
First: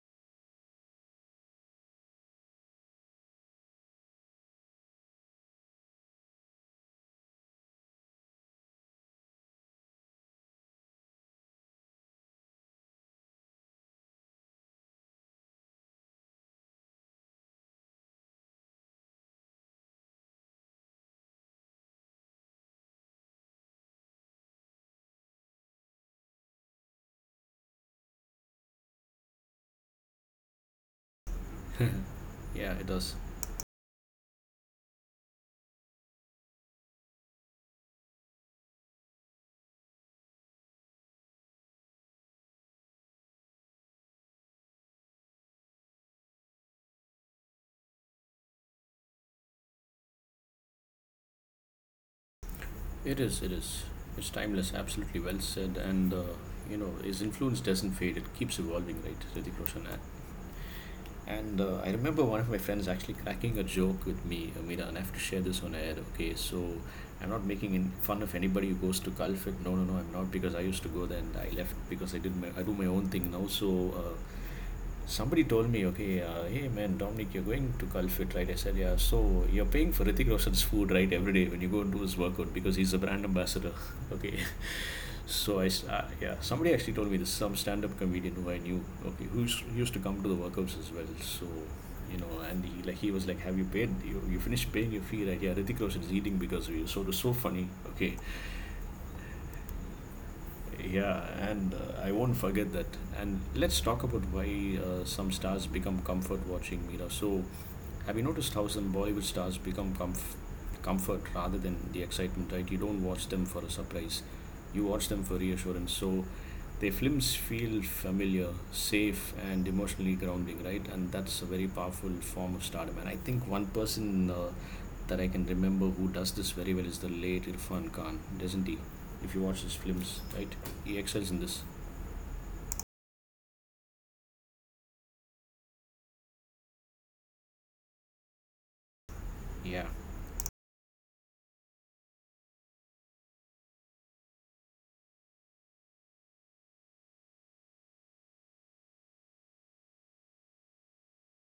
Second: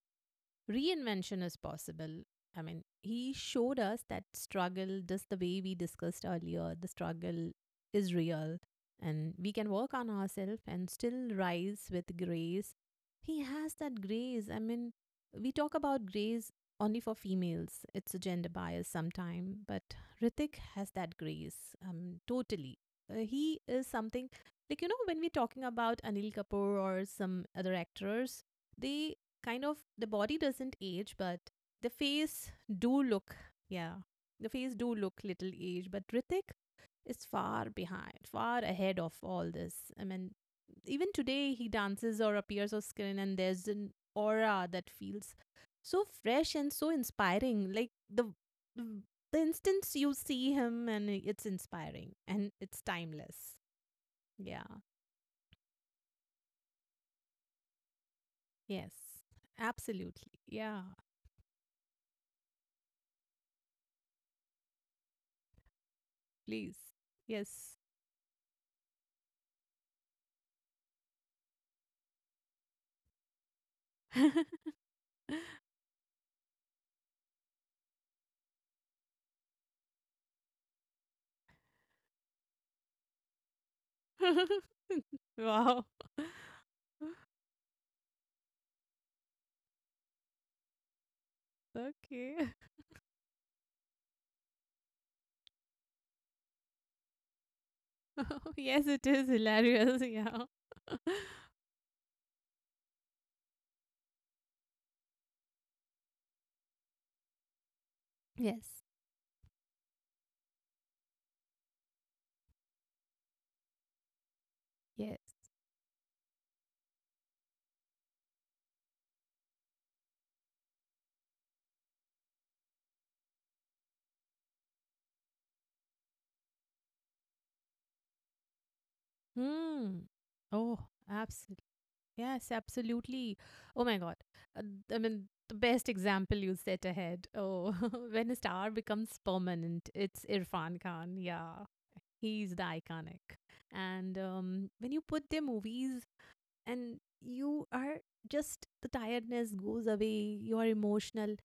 Speaker 2: reinvention is possible. I mean, he showed us that struggle, just the way we discussed earlier, the struggle is real, and we can work on ourselves and still rise with grace. He has that grace. I mean, we talk about grace only for females, it's a gender bias sometime, but Ritik has that grace totally. He is something like, you know, when we're talking about Anil Kapoor or some other actors, they kind of the body doesn't age, but the face
Speaker 1: Yeah, it
Speaker 2: do
Speaker 1: does.
Speaker 2: look, yeah, the face do look little aged. But Ritik is far behind, far ahead of all this. I mean, even today he dances or appears on screen, and there's an aura that feels so fresh and so inspiring. Like the instance you see him, and it's inspiring and it's
Speaker 1: It is. It
Speaker 2: timeless.
Speaker 1: is. It's
Speaker 2: Yeah.
Speaker 1: timeless. Absolutely well said. And you know, his influence doesn't fade. It keeps
Speaker 2: Yes.
Speaker 1: evolving, right? Hrithik Roshan.
Speaker 2: Absolutely. Yeah.
Speaker 1: And I remember one of my friends actually cracking a joke with me, Amira, and I have to share this on air, okay? So
Speaker 2: Please.
Speaker 1: I'm not making
Speaker 2: Yes.
Speaker 1: in fun of anybody who goes to Calfit. No, no, no, I'm not because I used to go there and I left because I did my, I do my own thing now. So
Speaker 2: <laughs>
Speaker 1: somebody told me, okay, hey man, Dominic, you're going to Calfit, right? I said, yeah. So you're paying for Hrithik Roshan's food, right, every day when you go and do his workout because he's a brand ambassador, <laughs> okay?
Speaker 2: <laughs>
Speaker 1: So
Speaker 2: Wow.
Speaker 1: yeah, somebody actually told me this some stand-up comedian who I knew, okay, who's he used to come to the workouts as well. So, you know,
Speaker 2: Okay.
Speaker 1: and he like he was like, "Have you paid? You finished paying your fee, right? Yeah, Ritik Roshan is eating because of you." So it was so funny. Okay,
Speaker 2: <laughs> Yes, it is hilarious. <laughs> Yeah.
Speaker 1: yeah, and I won't forget that. And let's talk about why some stars become comfort watching, Mira. So, have you noticed how
Speaker 2: Yes.
Speaker 1: some Bollywood stars comfort rather than the excitement, right? You don't watch them for a surprise, you watch
Speaker 2: Yes.
Speaker 1: them for reassurance. So the films feel familiar, safe, and emotionally grounding, right? And that's a very powerful form of stardom. And I think one person that I can remember who does this very well is the late Irfan Khan, doesn't he? If you watch his
Speaker 2: Hmm.
Speaker 1: films, right?
Speaker 2: Oh,
Speaker 1: He excels in this.
Speaker 2: absolutely. Yes, absolutely. Oh my God. Uh, I mean, the best example you set ahead. Oh, <laughs> when a star becomes
Speaker 1: Yeah.
Speaker 2: permanent, it's Irfan Khan. Yeah. He's the iconic. And when you put their movies and you are just the tiredness goes away, you are emotional.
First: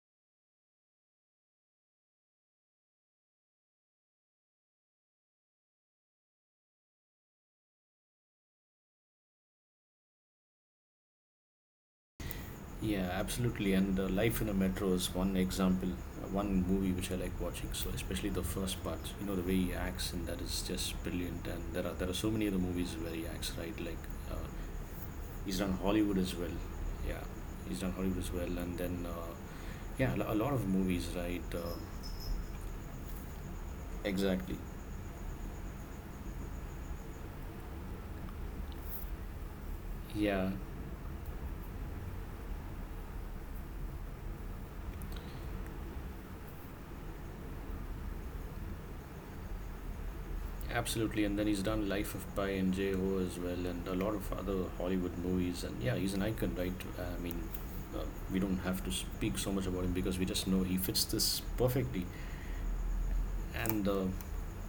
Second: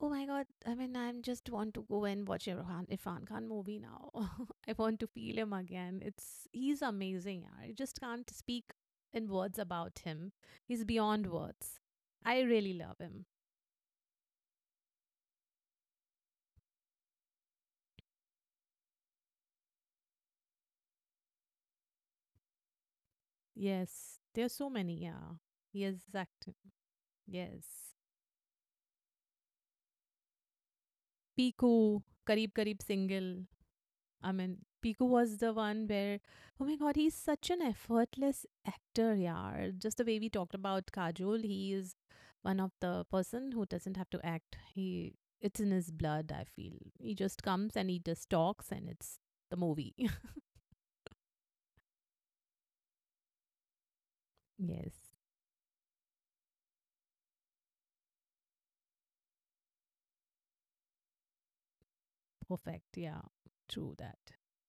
Speaker 2: Oh my god, I mean, I am just want to go and watch Irfan, Irfan Khan movie now. <laughs> I want to feel him again. It's he's amazing, yaar. I just can't speak in words about him. He's beyond words. I really love
Speaker 1: Yeah,
Speaker 2: him.
Speaker 1: absolutely. And Life in a Metro is one example, one movie which I like watching. So especially the first part, you know, the way he acts, and that is just brilliant. And there are so many other movies where he acts right, like
Speaker 2: Yes,
Speaker 1: uh,
Speaker 2: there's so many. Yeah,
Speaker 1: he's done
Speaker 2: yes,
Speaker 1: Hollywood as
Speaker 2: acting.
Speaker 1: well. Yeah, he's done
Speaker 2: Yes,
Speaker 1: Hollywood as well, and then yeah, a lot of movies, right?
Speaker 2: Piku, Karib Karib single. I
Speaker 1: Exactly.
Speaker 2: mean, Piku was the one where, oh my god, he's such an effortless actor, yeah. Just the way we
Speaker 1: Yeah,
Speaker 2: talked about Kajol, he is one of the person who doesn't have to act. He it's in his blood. I feel he just comes and he just talks, and it's the movie. <laughs>
Speaker 1: absolutely. And then he's done Life of Pi and J O as well, and a lot of other
Speaker 2: Yes,
Speaker 1: Hollywood movies. And yeah, he's an icon, right? I mean, uh, we don't have to speak so much about him because we just know he fits this perfectly.
Speaker 2: perfect. Yeah,
Speaker 1: And
Speaker 2: true that.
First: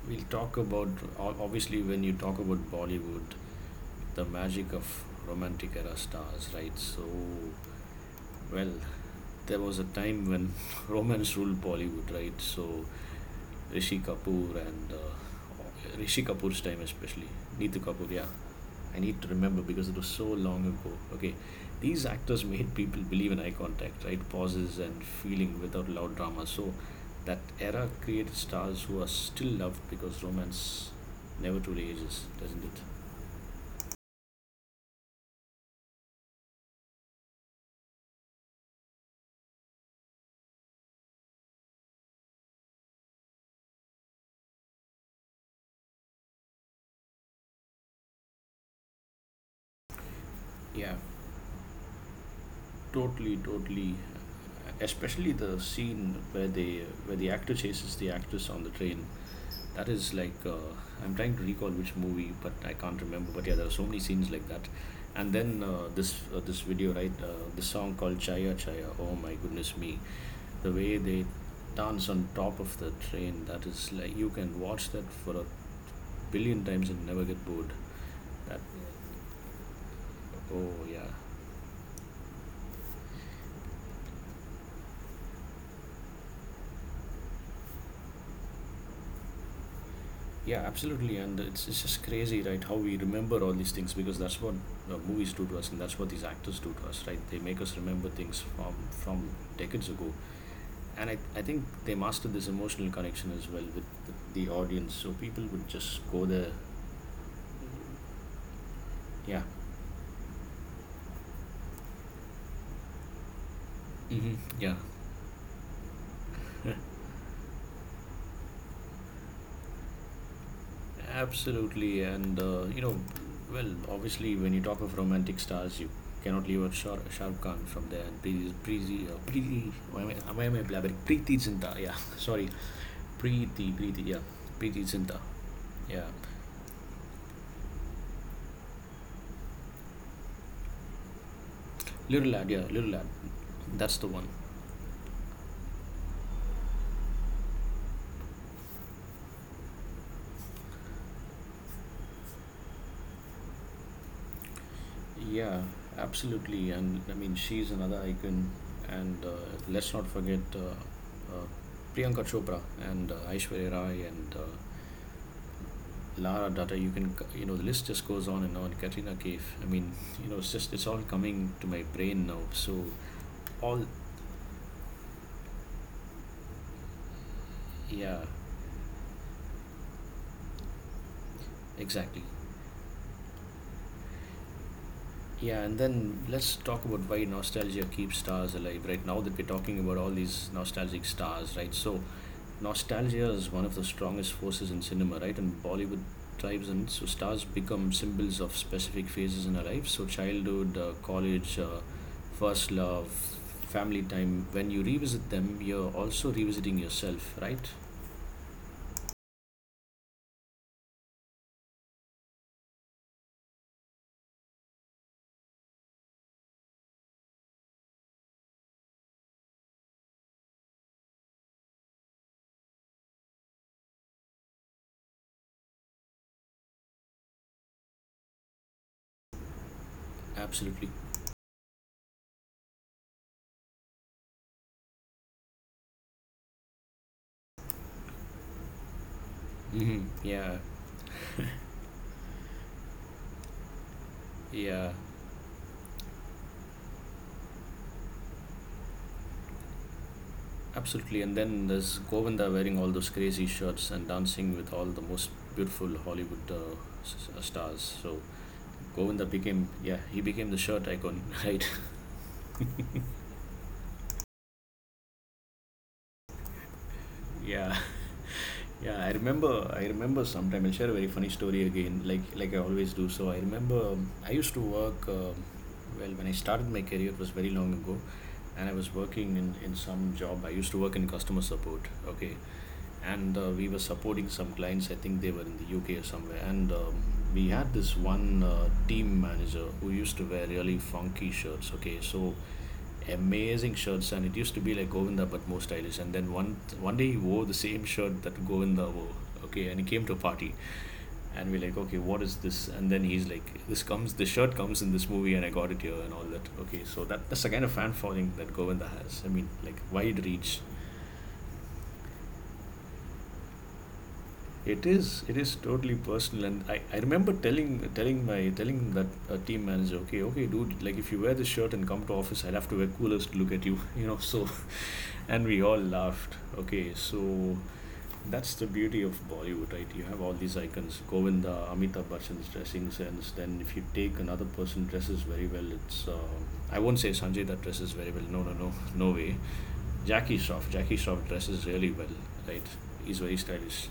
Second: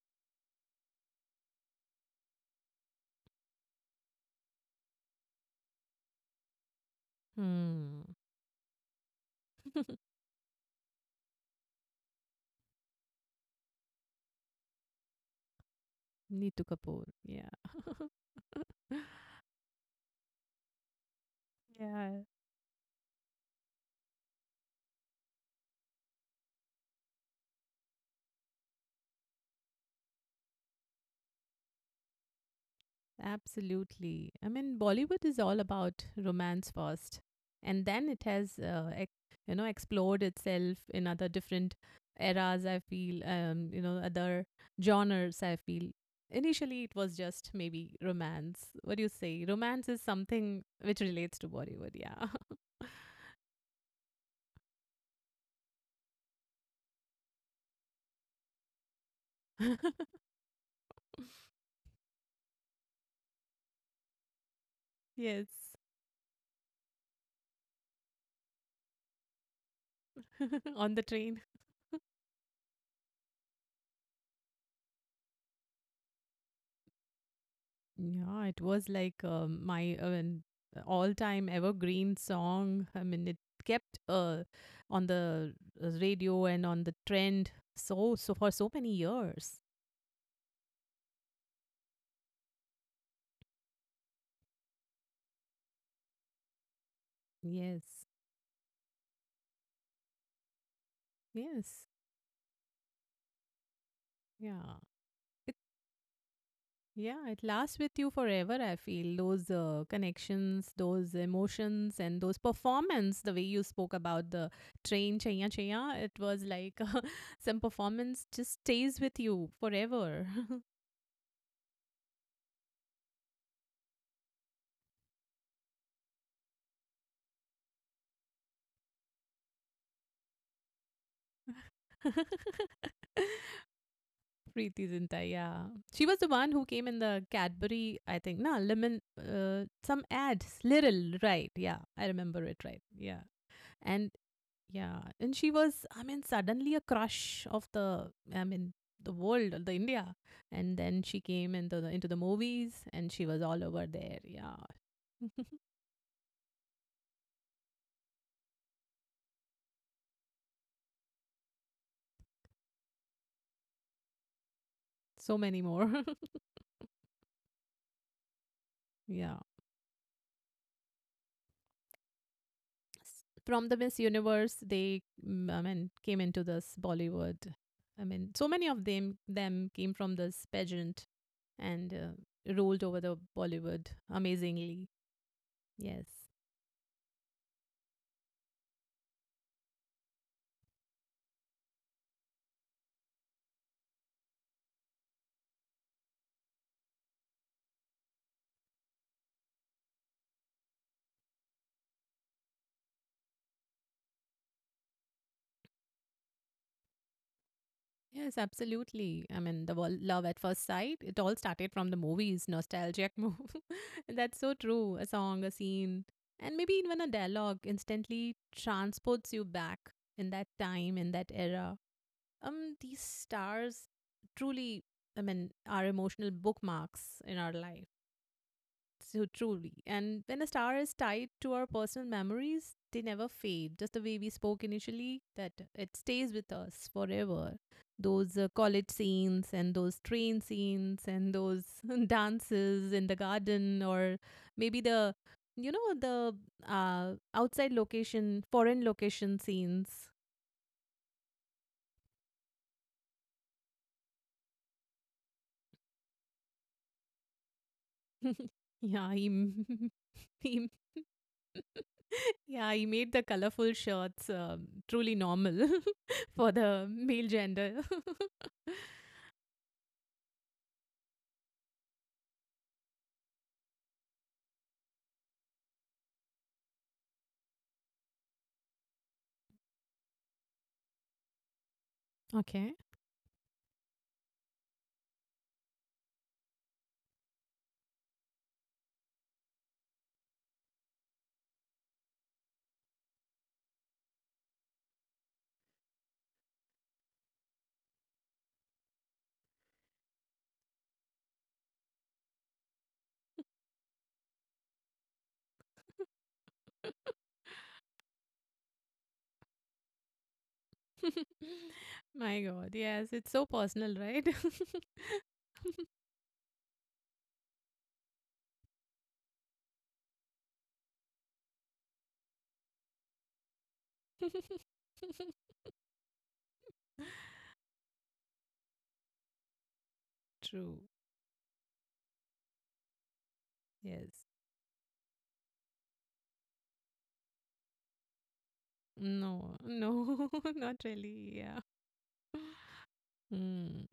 Speaker 1: we'll talk about obviously when you talk about Bollywood, the magic of romantic era stars, right? So,
Speaker 2: Hmm.
Speaker 1: well, there was a
Speaker 2: <laughs>
Speaker 1: time when <laughs> romance ruled Bollywood, right? So Rishi Kapoor and Rishi Kapoor's
Speaker 2: Neetu
Speaker 1: time,
Speaker 2: Kapoor.
Speaker 1: especially
Speaker 2: Yeah.
Speaker 1: Neetu Kapoor. Yeah, I need to remember because it was so long ago. Okay,
Speaker 2: <laughs>
Speaker 1: these
Speaker 2: Yeah.
Speaker 1: actors made people believe in eye contact, right? Pauses and feeling without loud drama. So that era created stars who are still loved because romance never truly ages, doesn't it?
Speaker 2: Absolutely. I mean, Bollywood is all about romance first, and then it has, explored itself in other different eras. I feel, other genres. I feel. Initially, it was just maybe romance. What do you say? Romance is something
Speaker 1: Yeah,
Speaker 2: which relates to Bollywood. Yeah.
Speaker 1: totally, totally. Especially the scene where the actor chases the actress on the train. That is
Speaker 2: <laughs>
Speaker 1: like I'm trying to recall which movie, but I can't remember. But yeah, there are so many scenes like that. And
Speaker 2: Yes.
Speaker 1: then this video, right? This song called Chaya Chaya. Oh my goodness me, the
Speaker 2: <laughs> On
Speaker 1: way
Speaker 2: the
Speaker 1: they
Speaker 2: train.
Speaker 1: dance on top of the train. That is like you can watch that for a billion times and never get bored.
Speaker 2: Yeah,
Speaker 1: That
Speaker 2: it was like my an
Speaker 1: oh yeah.
Speaker 2: all-time evergreen song. I mean, it kept on the radio and on the trend so for so many years.
Speaker 1: Yeah, absolutely, and it's just crazy, right? How we remember all these things because that's what movies do to us, and that's what these actors do to us, right? They make us
Speaker 2: Yes,
Speaker 1: remember things from decades ago, and I think
Speaker 2: yes,
Speaker 1: they mastered this emotional connection as well with the
Speaker 2: yeah.
Speaker 1: audience. So people
Speaker 2: It
Speaker 1: would just go there,
Speaker 2: yeah, it lasts with you forever. I feel
Speaker 1: yeah,
Speaker 2: those connections, those emotions, and those performance. The way you spoke about
Speaker 1: hmm
Speaker 2: the
Speaker 1: yeah,
Speaker 2: train chaya chaya, it was like <laughs> some performance just stays with you forever.
Speaker 1: absolutely, and you know, well, obviously, when you talk of romantic stars, you cannot leave out Shah Rukh Khan from there, and Preeti, why am I blabbering? Preeti Zinta, yeah, <laughs> sorry.
Speaker 2: <laughs>
Speaker 1: Preeti, yeah. Preeti
Speaker 2: Preeti
Speaker 1: Zinta.
Speaker 2: Zinta, yeah.
Speaker 1: Yeah.
Speaker 2: She was the one who came in the Cadbury, I think, no, lemon, some ads, Literal, right? Yeah, I
Speaker 1: Little
Speaker 2: remember
Speaker 1: lad,
Speaker 2: it
Speaker 1: yeah,
Speaker 2: right.
Speaker 1: little lad.
Speaker 2: Yeah.
Speaker 1: That's the
Speaker 2: And
Speaker 1: one.
Speaker 2: yeah, and she was, I mean, suddenly a crush of the, I mean, the world, the India. And then she came into the movies and she was all over there. Yeah. <laughs>
Speaker 1: Yeah, absolutely. And I mean, she's another icon. And let's not forget Priyanka Chopra and Aishwarya Rai and
Speaker 2: So many more.
Speaker 1: Lara Dutta. You can, you know, the list just goes on and on. Katrina
Speaker 2: <laughs> Yeah.
Speaker 1: Kaif. I mean, you know, it's just, it's all coming to my brain now. So,
Speaker 2: From the
Speaker 1: all,
Speaker 2: Miss Universe, they mm, I mean came into this Bollywood. I
Speaker 1: yeah,
Speaker 2: mean, so many of them came from this pageant and
Speaker 1: exactly.
Speaker 2: rolled over the Bollywood amazingly.
Speaker 1: Yeah, and
Speaker 2: Yes.
Speaker 1: then let's talk about why nostalgia keeps stars alive. Right now that we're talking about all these nostalgic stars, right? So, nostalgia is one of the strongest forces in cinema, right? And Bollywood thrives on it. So, stars become symbols of specific phases in our life. So, childhood, college, first love, family time. When you revisit them, you're also revisiting yourself, right?
Speaker 2: Yes, absolutely. I mean, the love at first sight, it all started from the movies, nostalgic move. <laughs> That's so true. A song, a scene, and maybe even a dialogue instantly transports you back in that time, in that era. Um, these stars truly, I mean, are emotional bookmarks in our life, so truly. And when a star
Speaker 1: Absolutely.
Speaker 2: is tied to our personal memories, they never fade, just the way we spoke initially that it stays with us forever. Those college scenes, and those
Speaker 1: Mm-hmm.
Speaker 2: train
Speaker 1: Yeah,
Speaker 2: scenes, and those <laughs> dances in the garden, or maybe
Speaker 1: yeah.
Speaker 2: the you know the outside location, foreign location scenes.
Speaker 1: Absolutely, and then there's Govinda wearing all those crazy shirts and dancing with all the most beautiful Hollywood stars. So
Speaker 2: <laughs> Yeah
Speaker 1: Govinda became,
Speaker 2: he,
Speaker 1: yeah, he
Speaker 2: <laughs>
Speaker 1: became the
Speaker 2: he
Speaker 1: shirt icon, <laughs> right?
Speaker 2: yeah, you made the colorful shirts truly normal <laughs> for the male
Speaker 1: Yeah,
Speaker 2: gender. <laughs>
Speaker 1: yeah, I remember. I remember sometime. I'll share a very funny story again, like I always do. So I remember I used to work. Well, when I started my career, it was very long ago, and I was working in some job. I used to work in customer support. Okay,
Speaker 2: Okay.
Speaker 1: and we were supporting some clients. I think they were in the UK or somewhere, and we had this one team manager who used to wear really funky shirts. Okay, so amazing shirts, and it used to be like Govinda but more stylish. And then one day he wore the same shirt that Govinda wore. Okay, and he came to a party, and we're like, okay, what is this? And then he's like, this comes, this shirt comes in this movie, and I got it here and all that. Okay, so that that's the kind of fan following that Govinda has. I mean, like, wide reach.
Speaker 2: My God, yes, it's so personal, right?
Speaker 1: It is, it is totally personal, and I remember telling that team manager, okay, okay, dude, like if you wear this shirt and come to office, I'll have to wear coolers to look at you, <laughs> you know, so
Speaker 2: <laughs>
Speaker 1: <laughs> and we all laughed. Okay, so that's the beauty of Bollywood, right? You have all these
Speaker 2: True.
Speaker 1: icons, Govinda, Amitabh Bachchan's dressing sense. Then if you take
Speaker 2: Yes.
Speaker 1: another person, dresses very well, it's I won't say Sanjay that dresses very well. No, no, no, no way.
Speaker 2: No, no,
Speaker 1: Jackie
Speaker 2: <laughs>
Speaker 1: Shroff,
Speaker 2: not
Speaker 1: Jackie Shroff
Speaker 2: really. Yeah.
Speaker 1: dresses really well, right? He's very
Speaker 2: Mm,
Speaker 1: stylish.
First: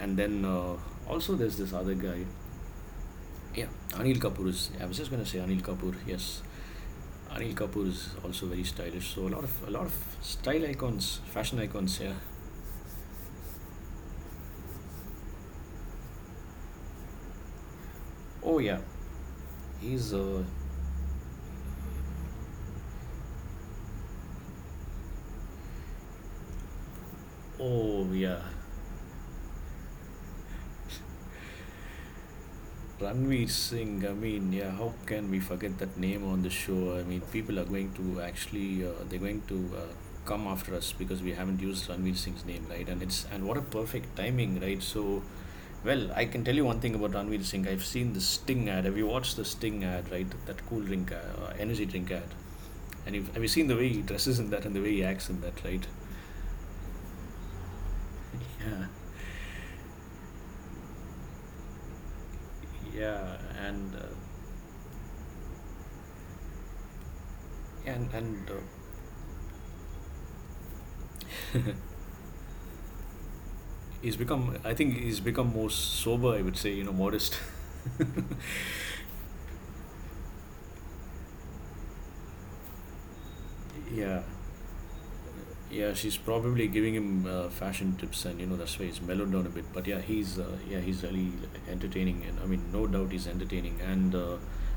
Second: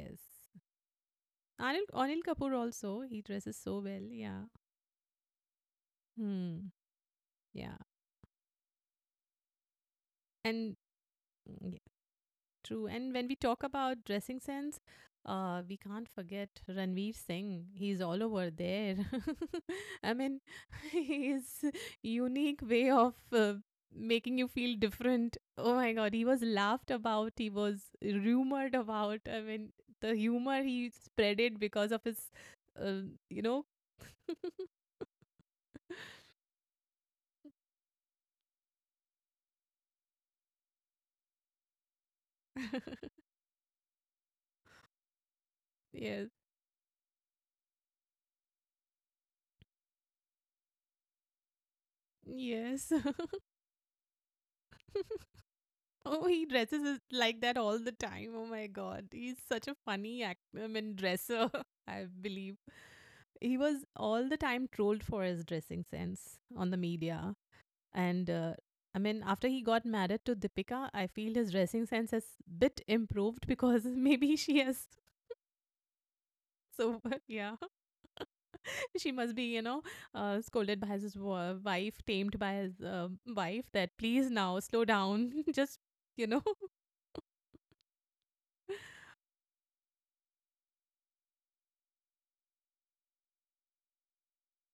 Speaker 1: And then also there's this
Speaker 2: Anil,
Speaker 1: other
Speaker 2: Anil
Speaker 1: guy.
Speaker 2: Kapoor also, he dresses
Speaker 1: Yeah,
Speaker 2: so well.
Speaker 1: Anil
Speaker 2: Yeah.
Speaker 1: Kapoor is. I was just gonna say Anil Kapoor. Yes,
Speaker 2: Mm,
Speaker 1: Anil
Speaker 2: yeah.
Speaker 1: Kapoor is also very stylish. So a lot of style
Speaker 2: And
Speaker 1: icons, fashion
Speaker 2: mm,
Speaker 1: icons. Yeah.
Speaker 2: true. And when we talk about dressing sense, we can't forget Ranveer Singh. He's all over
Speaker 1: Oh yeah,
Speaker 2: there. <laughs> I
Speaker 1: he's.
Speaker 2: mean, <laughs> his unique way of making you feel different. Oh my God, he was laughed about. He was
Speaker 1: Oh yeah,
Speaker 2: rumored about. I mean, the humor he spread it because of his, uh, you
Speaker 1: Ranveer
Speaker 2: know.
Speaker 1: Singh, I mean, yeah, how can we forget that name on the show? I mean, people are going to actually, they're going to come after us because we haven't used Ranveer Singh's name, right? And it's,
Speaker 2: <laughs>
Speaker 1: and what a perfect timing, right? So, well, I
Speaker 2: Yes.
Speaker 1: can tell you one thing about Ranveer Singh. I've seen the Sting ad. Have you watched the Sting ad, right? That cool drink, energy drink ad.
Speaker 2: Yes.
Speaker 1: And you've, have you seen the way he dresses in that and the way he acts
Speaker 2: <laughs>
Speaker 1: in that, right?
Speaker 2: Oh, he dresses like that all the time. Oh my
Speaker 1: Yeah,
Speaker 2: god, he's such a funny act. I mean, dresser. <laughs> I believe
Speaker 1: yeah,
Speaker 2: he was
Speaker 1: and
Speaker 2: all the time trolled for his dressing sense on the media.
Speaker 1: and
Speaker 2: And
Speaker 1: and uh,
Speaker 2: I mean, after he got married to Deepika, I feel his dressing sense has bit improved because <laughs>
Speaker 1: he's
Speaker 2: maybe
Speaker 1: become,
Speaker 2: she
Speaker 1: I
Speaker 2: has.
Speaker 1: think he's become more sober, I would say, you know,
Speaker 2: So <laughs>
Speaker 1: modest.
Speaker 2: yeah, <laughs> she must be, you know, scolded by his wife, tamed by his wife that
Speaker 1: <laughs> Yeah,
Speaker 2: please now slow down, <laughs> just
Speaker 1: yeah, she's
Speaker 2: you know
Speaker 1: probably giving him fashion tips, and you know that's why he's
Speaker 2: <laughs>
Speaker 1: mellowed down a bit. But yeah, he's yeah, he's really entertaining, and I mean no doubt he's entertaining. And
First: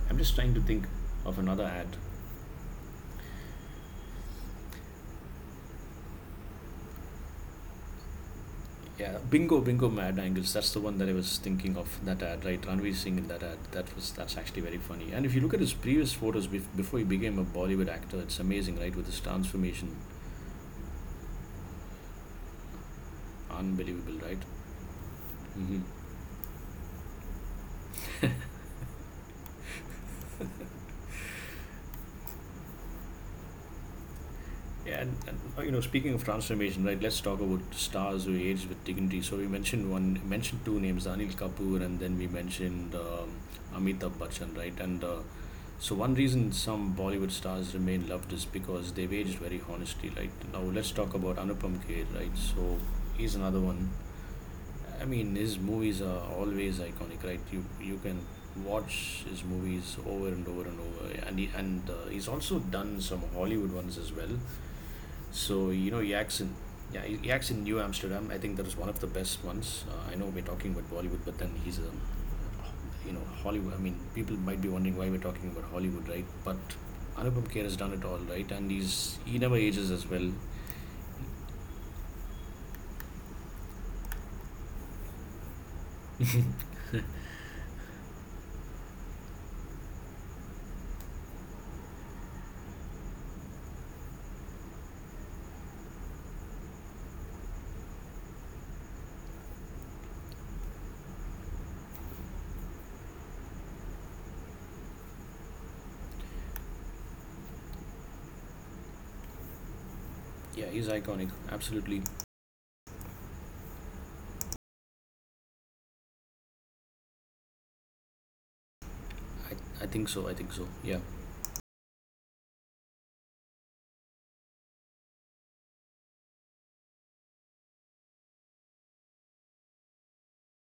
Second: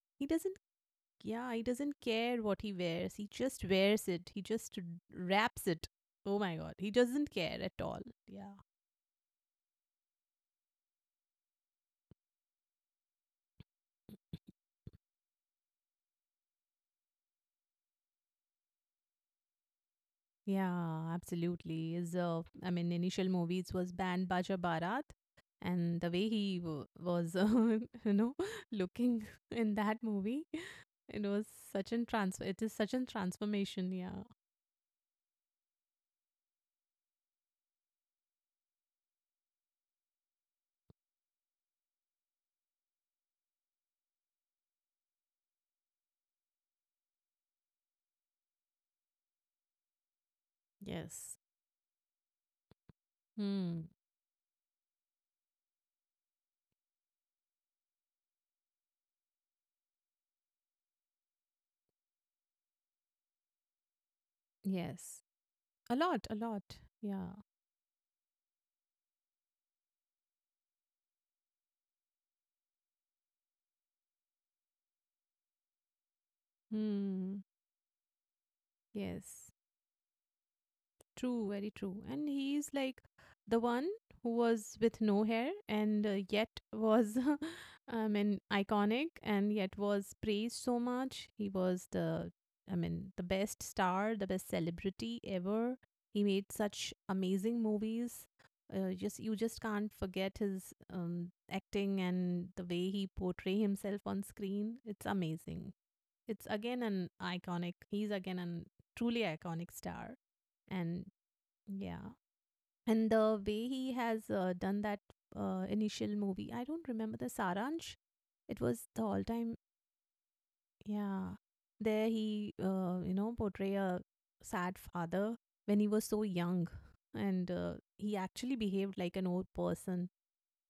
Speaker 1: I'm
Speaker 2: he
Speaker 1: just trying
Speaker 2: doesn't.
Speaker 1: to think of
Speaker 2: Yeah, he
Speaker 1: another ad.
Speaker 2: doesn't care what he wears. He just wears it. He just wraps it. Oh my god, he doesn't care at all. Yeah.
Speaker 1: Yeah, bingo mad angles, that's the one that I was thinking of, that ad, right? Ranveer Singh in that ad, that was, that's actually very funny. And if you look at his previous photos, before he became a Bollywood actor, it's amazing, right, with his transformation.
Speaker 2: Yeah, absolutely. His, I mean, initial movies was
Speaker 1: Unbelievable,
Speaker 2: banned
Speaker 1: right?
Speaker 2: Baja Bharat,
Speaker 1: Mm-hmm.
Speaker 2: and the way he was, <laughs> you know, <laughs> looking <laughs> in that movie, it was such an trans. It is such an transformation. Yeah.
Speaker 1: And, you know, speaking of transformation, right? Let's talk about stars who age with dignity. So we mentioned one, mentioned two names, Anil Kapoor, and then we mentioned Amitabh Bachchan, right? And so one reason some Bollywood stars remain loved is because they've aged very honestly, right? Now let's talk
Speaker 2: Yes.
Speaker 1: about Anupam Kher, right? So he's another
Speaker 2: Hmm.
Speaker 1: one. I mean, his movies are always iconic, right? You can watch his movies over and over and over, and he's also done some Hollywood ones as well.
Speaker 2: Yes.
Speaker 1: So, you
Speaker 2: A
Speaker 1: know,
Speaker 2: lot. A
Speaker 1: Yaks in,
Speaker 2: lot.
Speaker 1: yeah,
Speaker 2: Yeah.
Speaker 1: Yaks in New Amsterdam. I think that is one of the best ones. I know we're talking about Bollywood, but then he's a, you know, Hollywood. I mean, people might be wondering why we're talking about Hollywood, right? But
Speaker 2: Hmm.
Speaker 1: Anupam Kher has done it all, right? And he
Speaker 2: Yes.
Speaker 1: never ages as well.
Speaker 2: True, very true. And he is like the one who was with no hair and yet was, <laughs> I mean, iconic and yet was praised so much. He was the, I mean, the best star, the best celebrity ever. He made such amazing movies. Just you just can't forget his acting and the way he portray himself on screen. It's amazing. It's again an iconic. He's again an truly iconic star
Speaker 1: Yeah, he's
Speaker 2: and
Speaker 1: iconic. Absolutely,
Speaker 2: yeah. And the way he has done that initial movie, I don't remember the Saransh. It was the all time,
Speaker 1: I, I think so. I think so. Yeah.
Speaker 2: yeah. There he, portray a sad father when he was so young, and he actually behaved like an old person.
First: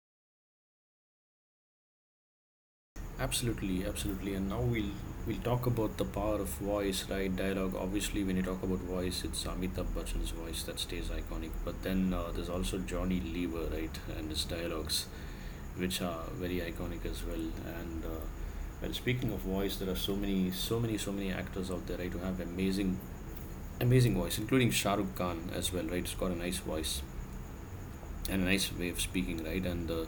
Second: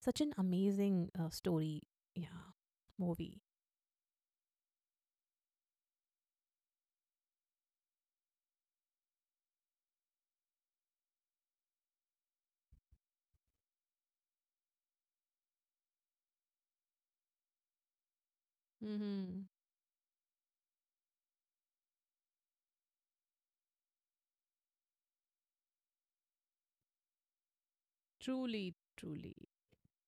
Speaker 2: Such an amazing story, yeah, movie.
Speaker 1: Absolutely, absolutely. And now we'll talk about the power of voice, right? Dialogue. Obviously, when you talk about voice, it's Amitabh Bachchan's voice that stays iconic. But then there's also Johnny Lever, right? And his dialogues, which are very iconic as well. And well, speaking of
Speaker 2: Mm-hmm.
Speaker 1: voice, there are so many actors out there, right, who have amazing voice, including Shah Rukh Khan as well, right? He's got a nice voice and a nice
Speaker 2: Truly,
Speaker 1: way of
Speaker 2: truly,
Speaker 1: speaking, right?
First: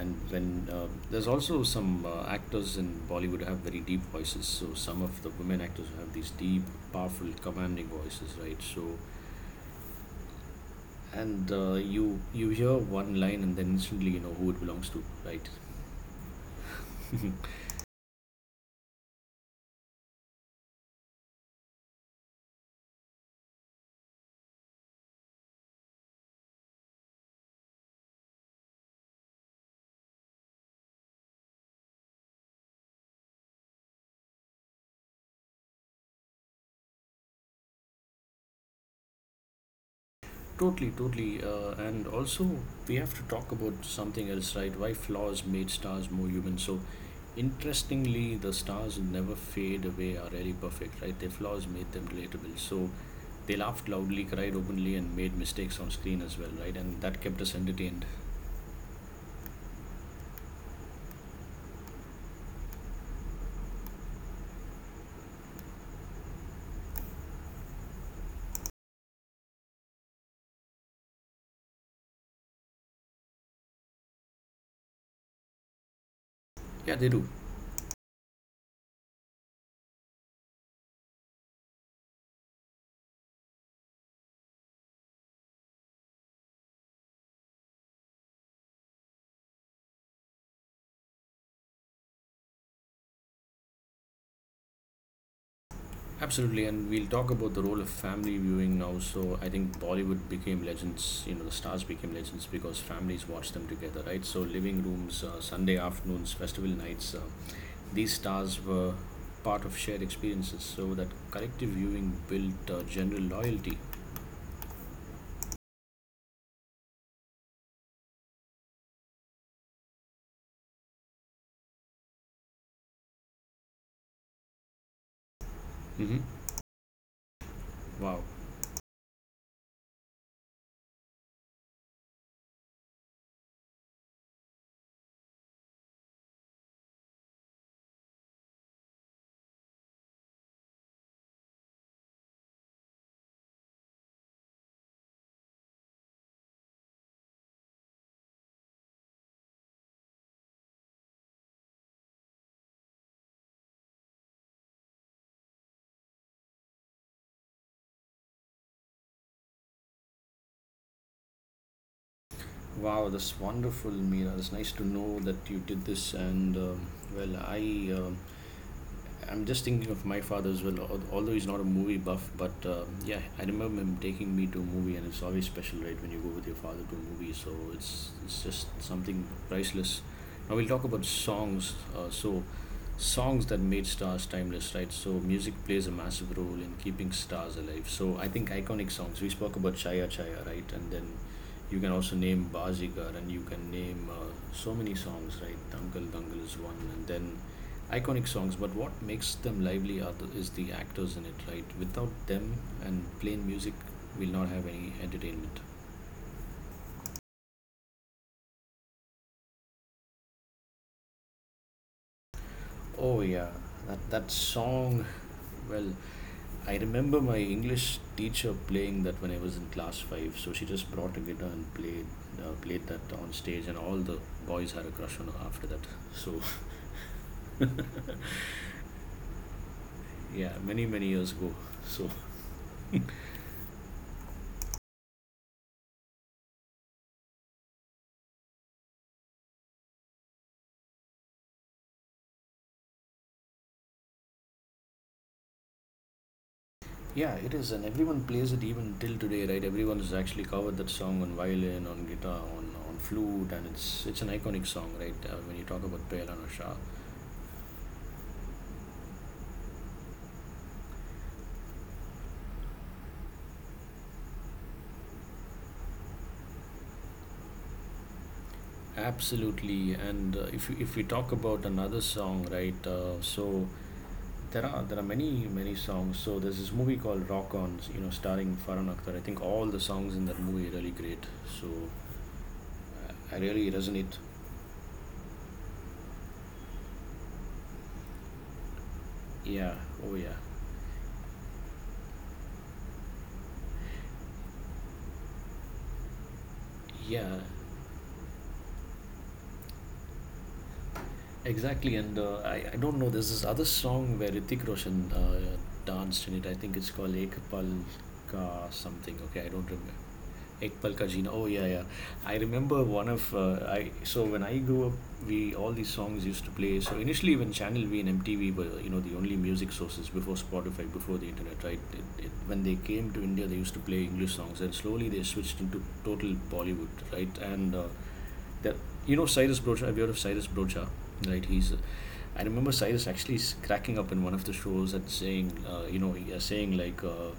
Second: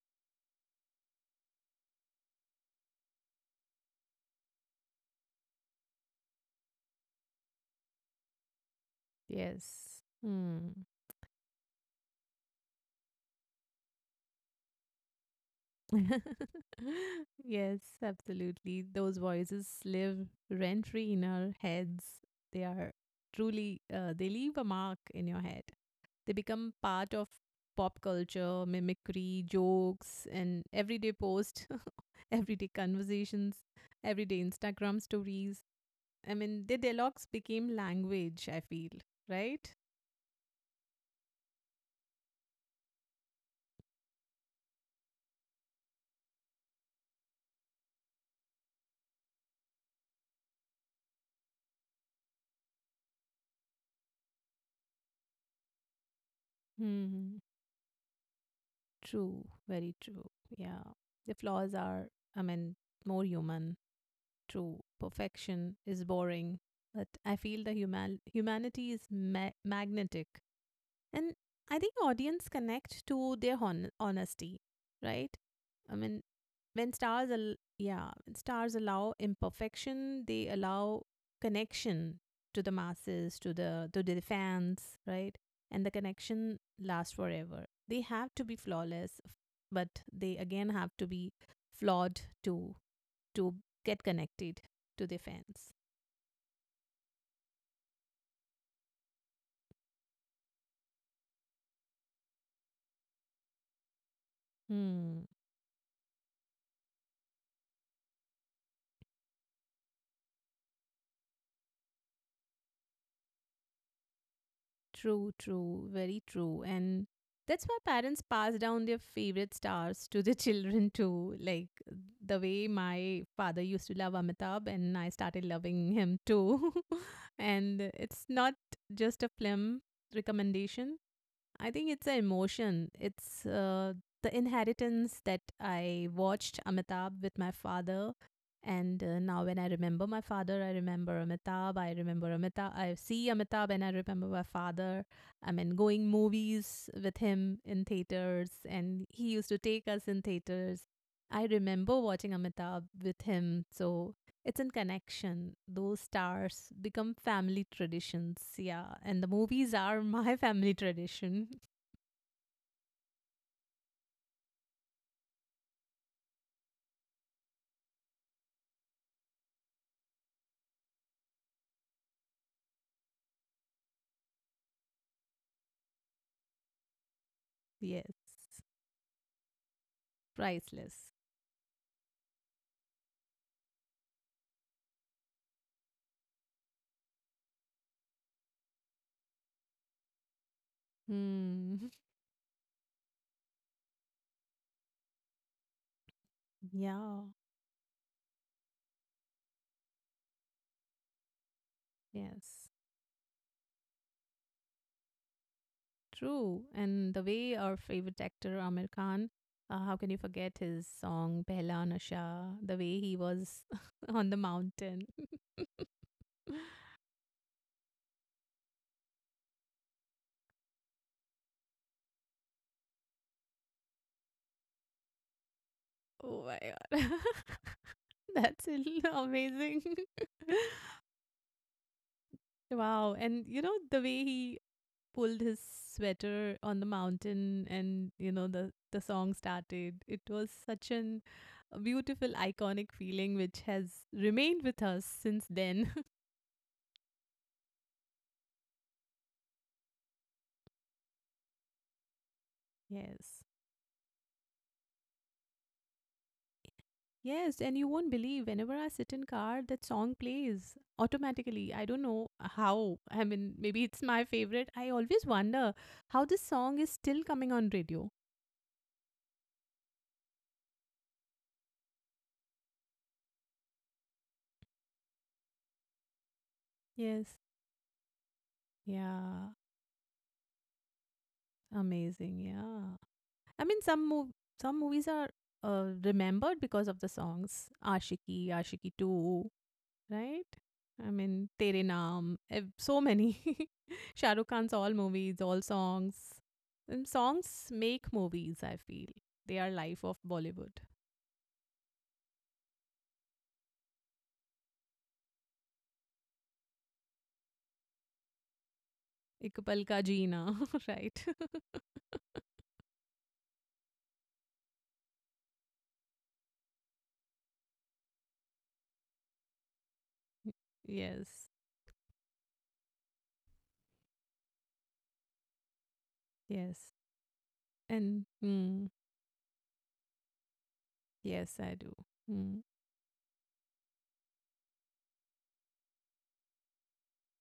Speaker 1: And when there's also some actors in Bollywood have very deep voices. So some of the women actors have these deep, powerful, commanding voices, right? So
Speaker 2: yes. Hmm.
Speaker 1: and you hear one line and then instantly you know who it belongs to, right?
Speaker 2: <laughs>
Speaker 1: <laughs>
Speaker 2: Yes, absolutely. Those voices live rent free in our heads. They are truly, they leave a mark in your head. They become part of pop culture, mimicry, jokes, and everyday post, <laughs> everyday conversations, everyday Instagram stories. I mean, the dialogues became language, I feel, right?
Speaker 1: Totally, totally. And also, we have to talk about something else, right? Why flaws made stars more human. So, interestingly, the stars who never fade away are really perfect, right? Their flaws made them relatable. So, they laughed loudly, cried openly, and made mistakes on screen as well, right? And that
Speaker 2: Hmm.
Speaker 1: kept us entertained.
Speaker 2: True, very true. Yeah. The flaws are, I mean, more human true. Perfection is boring. But I feel the humanity is magnetic. And I think audience connect to their honesty, right? I mean, when
Speaker 1: Yeah, they do.
Speaker 2: stars, yeah, when stars allow imperfection, they allow connection to the masses, to the fans, right? And the connection lasts forever. They have to be flawless, but they again have to be flawed too to get connected to their fans.
Speaker 1: Absolutely, and we'll talk about the role of family viewing now. So I think Bollywood became legends. You know, the stars became legends because families watched them together, right? So living rooms,
Speaker 2: Hmm.
Speaker 1: Sunday afternoons, festival nights, these stars were part of shared experiences. So that collective viewing built general loyalty.
Speaker 2: True, true, very true. And that's why parents pass down their favorite stars to their <laughs> children too. Like the way my father used to love Amitabh, and I started loving him
Speaker 1: Hmm.
Speaker 2: too. <laughs> And
Speaker 1: Wow,
Speaker 2: it's not just a film recommendation, I think it's an emotion. It's the inheritance that I watched Amitabh with my father. And now, when I remember my father, I remember Amitabh. I remember Amitabh. I see Amitabh and I remember my father. I mean, going movies with him in theaters, and he used to take us in theaters. I remember watching Amitabh with him. So it's in connection. Those stars become family traditions. Yeah. And the movies are <laughs> my family tradition. <laughs>
Speaker 1: wow, that's wonderful, Mira. It's nice to know that you did this. And I, um I'm just thinking of my father as well. Although he's not a movie buff, but yeah, I remember him taking me to a movie, and it's always special, right, when you go with your father to a movie. So it's just
Speaker 2: Yes.
Speaker 1: something priceless. Now we'll talk about
Speaker 2: Priceless.
Speaker 1: songs. So songs that made stars timeless, right? So music plays a massive role in keeping stars alive. So I think iconic songs. We spoke about Chaya Chaya, right? And then you
Speaker 2: Hmm.
Speaker 1: can
Speaker 2: <laughs>
Speaker 1: also name Bazigar, and you can name so many songs, right? Dangal Dangal is one, and
Speaker 2: Yeah.
Speaker 1: then iconic songs. But what makes them lively are the, is the actors in it, right? Without them
Speaker 2: Yes.
Speaker 1: and plain music, we'll not have any entertainment.
Speaker 2: True. And the way our favorite actor, Amir Khan, how can you forget his song Pehla Nasha? The way he
Speaker 1: Oh yeah,
Speaker 2: was
Speaker 1: that
Speaker 2: <laughs> on
Speaker 1: that
Speaker 2: the
Speaker 1: song.
Speaker 2: mountain.
Speaker 1: Well,
Speaker 2: <laughs>
Speaker 1: I remember my English teacher playing that when I was in class five. So she just brought a guitar and played played that on stage, and all the boys had a crush on her after that.
Speaker 2: Oh
Speaker 1: So
Speaker 2: my god. <laughs> That's <laughs> amazing.
Speaker 1: yeah, many many years ago. So
Speaker 2: <laughs> Wow. And you know, the way he pulled his sweater on the mountain, and you know the song started. It was such an a beautiful iconic feeling which has remained with us since then.
Speaker 1: yeah, it is, and everyone plays it even till today, right? Everyone has actually covered that song on violin, on guitar, on
Speaker 2: <laughs> Yes,
Speaker 1: flute, and it's an iconic song, right? When you talk about Pehla Nasha.
Speaker 2: yes. And you won't believe, whenever I sit in car, that song plays automatically. I don't know how. I mean, maybe it's my favorite. I always wonder how this song is still coming on radio.
Speaker 1: Absolutely, and if we talk about another song, right? So there are many many songs. So there's this movie called
Speaker 2: Yes.
Speaker 1: Rock On, you know, starring Farhan Akhtar. I think
Speaker 2: Yeah.
Speaker 1: all the songs in that movie are really great. So
Speaker 2: Amazing, yeah.
Speaker 1: I
Speaker 2: I
Speaker 1: really
Speaker 2: mean,
Speaker 1: resonate.
Speaker 2: some movies are remembered because of the songs. Ashiki, Ashiki 2,
Speaker 1: Yeah. Oh yeah.
Speaker 2: right? I mean, Tere Naam, so many. <laughs> Shah Rukh Khan's all movies, all songs. And
Speaker 1: Yeah.
Speaker 2: songs make movies, I feel. They are life of Bollywood.
Speaker 1: Exactly, and I don't know. There's this other song where Ritik Roshan danced in it. I think it's called Ek Pal Ka something. Okay, I
Speaker 2: Ek
Speaker 1: don't
Speaker 2: pal
Speaker 1: remember.
Speaker 2: ka jeena,
Speaker 1: Ek
Speaker 2: <laughs>
Speaker 1: Pal Ka Jeena.
Speaker 2: right?
Speaker 1: Oh yeah, yeah. I remember one of I. So when I grew up, we all these songs used to play. So initially, when Channel V and MTV were, you know, the only music sources before
Speaker 2: <laughs>
Speaker 1: Spotify, before the
Speaker 2: Yes,
Speaker 1: internet, right? When they came to India, they used to play English songs, and slowly they switched into total
Speaker 2: yes.
Speaker 1: Bollywood, right? And
Speaker 2: And
Speaker 1: that, you know, Cyrus Brocha. Have you heard of Cyrus Brocha? Right,
Speaker 2: yes,
Speaker 1: he's.
Speaker 2: I do.
Speaker 1: I
Speaker 2: Mm.
Speaker 1: remember Cyrus actually cracking up in one of the shows and saying, saying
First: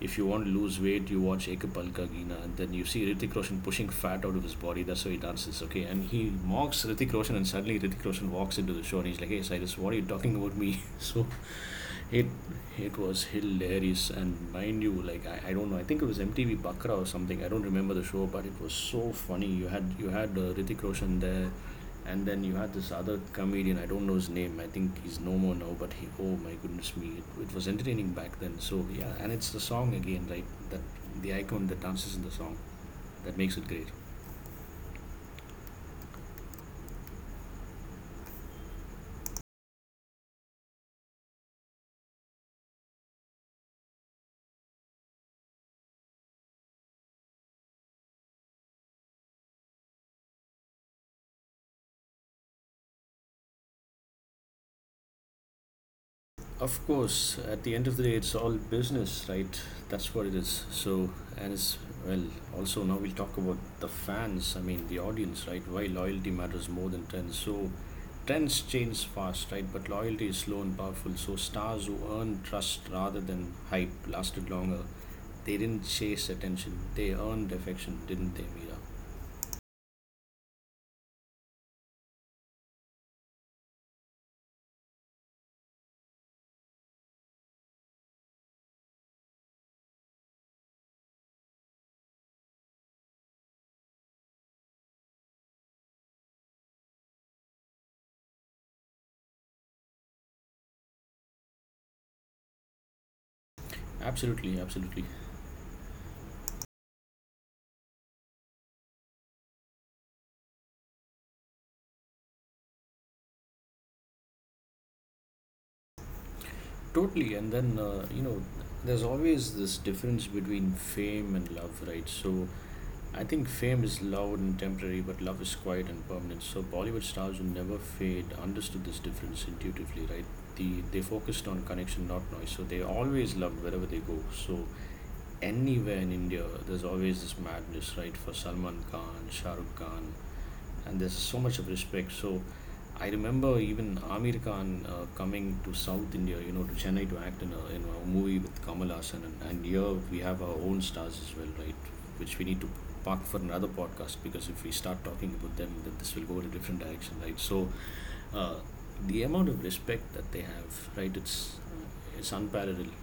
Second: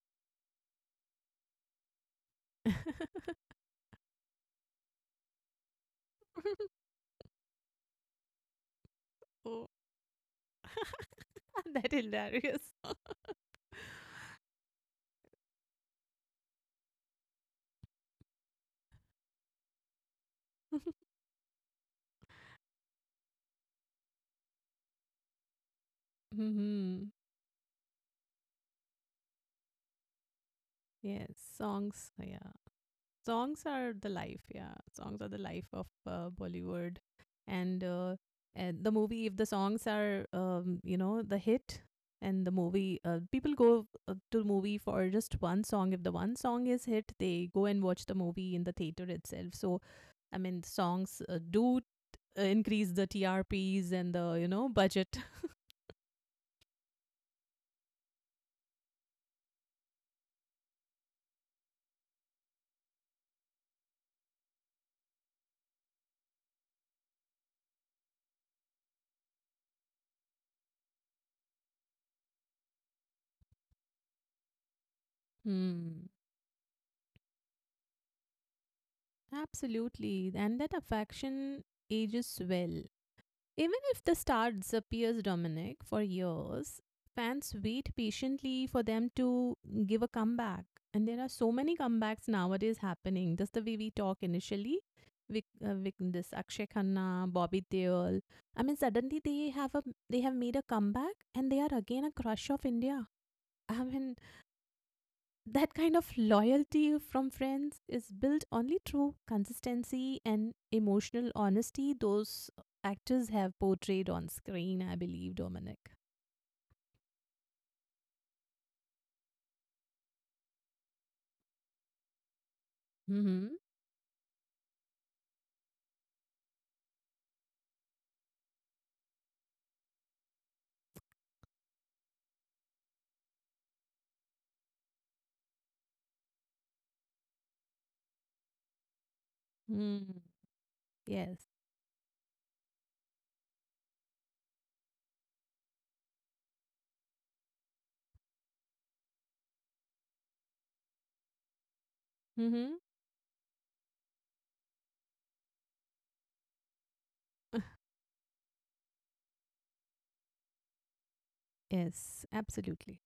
Speaker 1: if you want to lose weight, you watch Ek Palka Gina, and then you see Ritik
Speaker 2: <laughs>
Speaker 1: Roshan pushing fat out of his body. That's how he dances, okay? And he mocks Ritik Roshan, and suddenly Ritik Roshan walks into the show and he's like, "Hey,
Speaker 2: Oh.
Speaker 1: Cyrus, what are you talking about me?" <laughs> so.
Speaker 2: <laughs> That
Speaker 1: It
Speaker 2: hilarious.
Speaker 1: it was hilarious, and mind you, like I don't know, I think it was MTV Bakra or something. I don't remember the show, but it was so funny. You had Hrithik Roshan there, and then you had this other comedian. I don't know his name. I think he's no more now, but he,
Speaker 2: <laughs>
Speaker 1: oh my goodness
Speaker 2: Hmm.
Speaker 1: me, it was entertaining back then. So yeah, and it's the song again, right? That
Speaker 2: Yes,
Speaker 1: the icon that
Speaker 2: songs.
Speaker 1: dances in the
Speaker 2: Yeah,
Speaker 1: song that makes
Speaker 2: songs
Speaker 1: it great.
Speaker 2: are the life. Yeah, songs are the life of Bollywood, and and the movie. If the songs are, you know, the hit, and the movie, people go to movie for just one song. If the one song is hit, they go and watch the movie in the theater itself. So, I mean, songs do increase the TRPs and the, you know, budget. <laughs>
Speaker 1: Of course, at the end of the day, it's all business, right? That's what it is. And it's, well, Also now we'll talk about the fans, I mean, the audience, right? Why loyalty matters more than trends. So, trends change fast, right? But loyalty is slow and powerful. So, stars who earn trust rather than hype lasted longer. They didn't
Speaker 2: Hmm.
Speaker 1: chase attention, they earned affection, didn't they, Mira?
Speaker 2: Absolutely, and that affection ages well. Even if the star disappears, Dominic, for years, fans wait patiently for them to give a comeback. And there are so many comebacks nowadays happening. Just the way we talk initially, Vic, this Akshay Khanna, Bobby Deol. I mean, suddenly they have made a comeback, and they are again a crush of India. I mean,
Speaker 1: Absolutely, absolutely.
Speaker 2: that kind of loyalty from friends is built only through consistency and emotional honesty those actors have portrayed on screen, I believe, Dominic.
Speaker 1: Totally, and there's always this difference between fame and love, right? So, I think
Speaker 2: Mhm.
Speaker 1: fame is loud and temporary, but love is quiet and permanent. So, Bollywood stars who never fade understood this difference intuitively, right? They focused on connection, not noise. So they always loved wherever they go. So anywhere in India, there's always this madness, right? For Salman Khan, Shah Rukh Khan,
Speaker 2: Mm.
Speaker 1: and there's
Speaker 2: Yes.
Speaker 1: so much of respect. So I remember even Amir Khan coming to South India, you know, to Chennai to act in a movie with Kamal Hassan, and here we have our own stars as well, right? Which we need to
Speaker 2: Mhm.
Speaker 1: park for another podcast because if we start talking about them, then this will go in a different direction, right? So
Speaker 2: <laughs>
Speaker 1: uh, the amount of respect that they have, right? It's
Speaker 2: Yes,
Speaker 1: it's unparalleled.
Speaker 2: absolutely.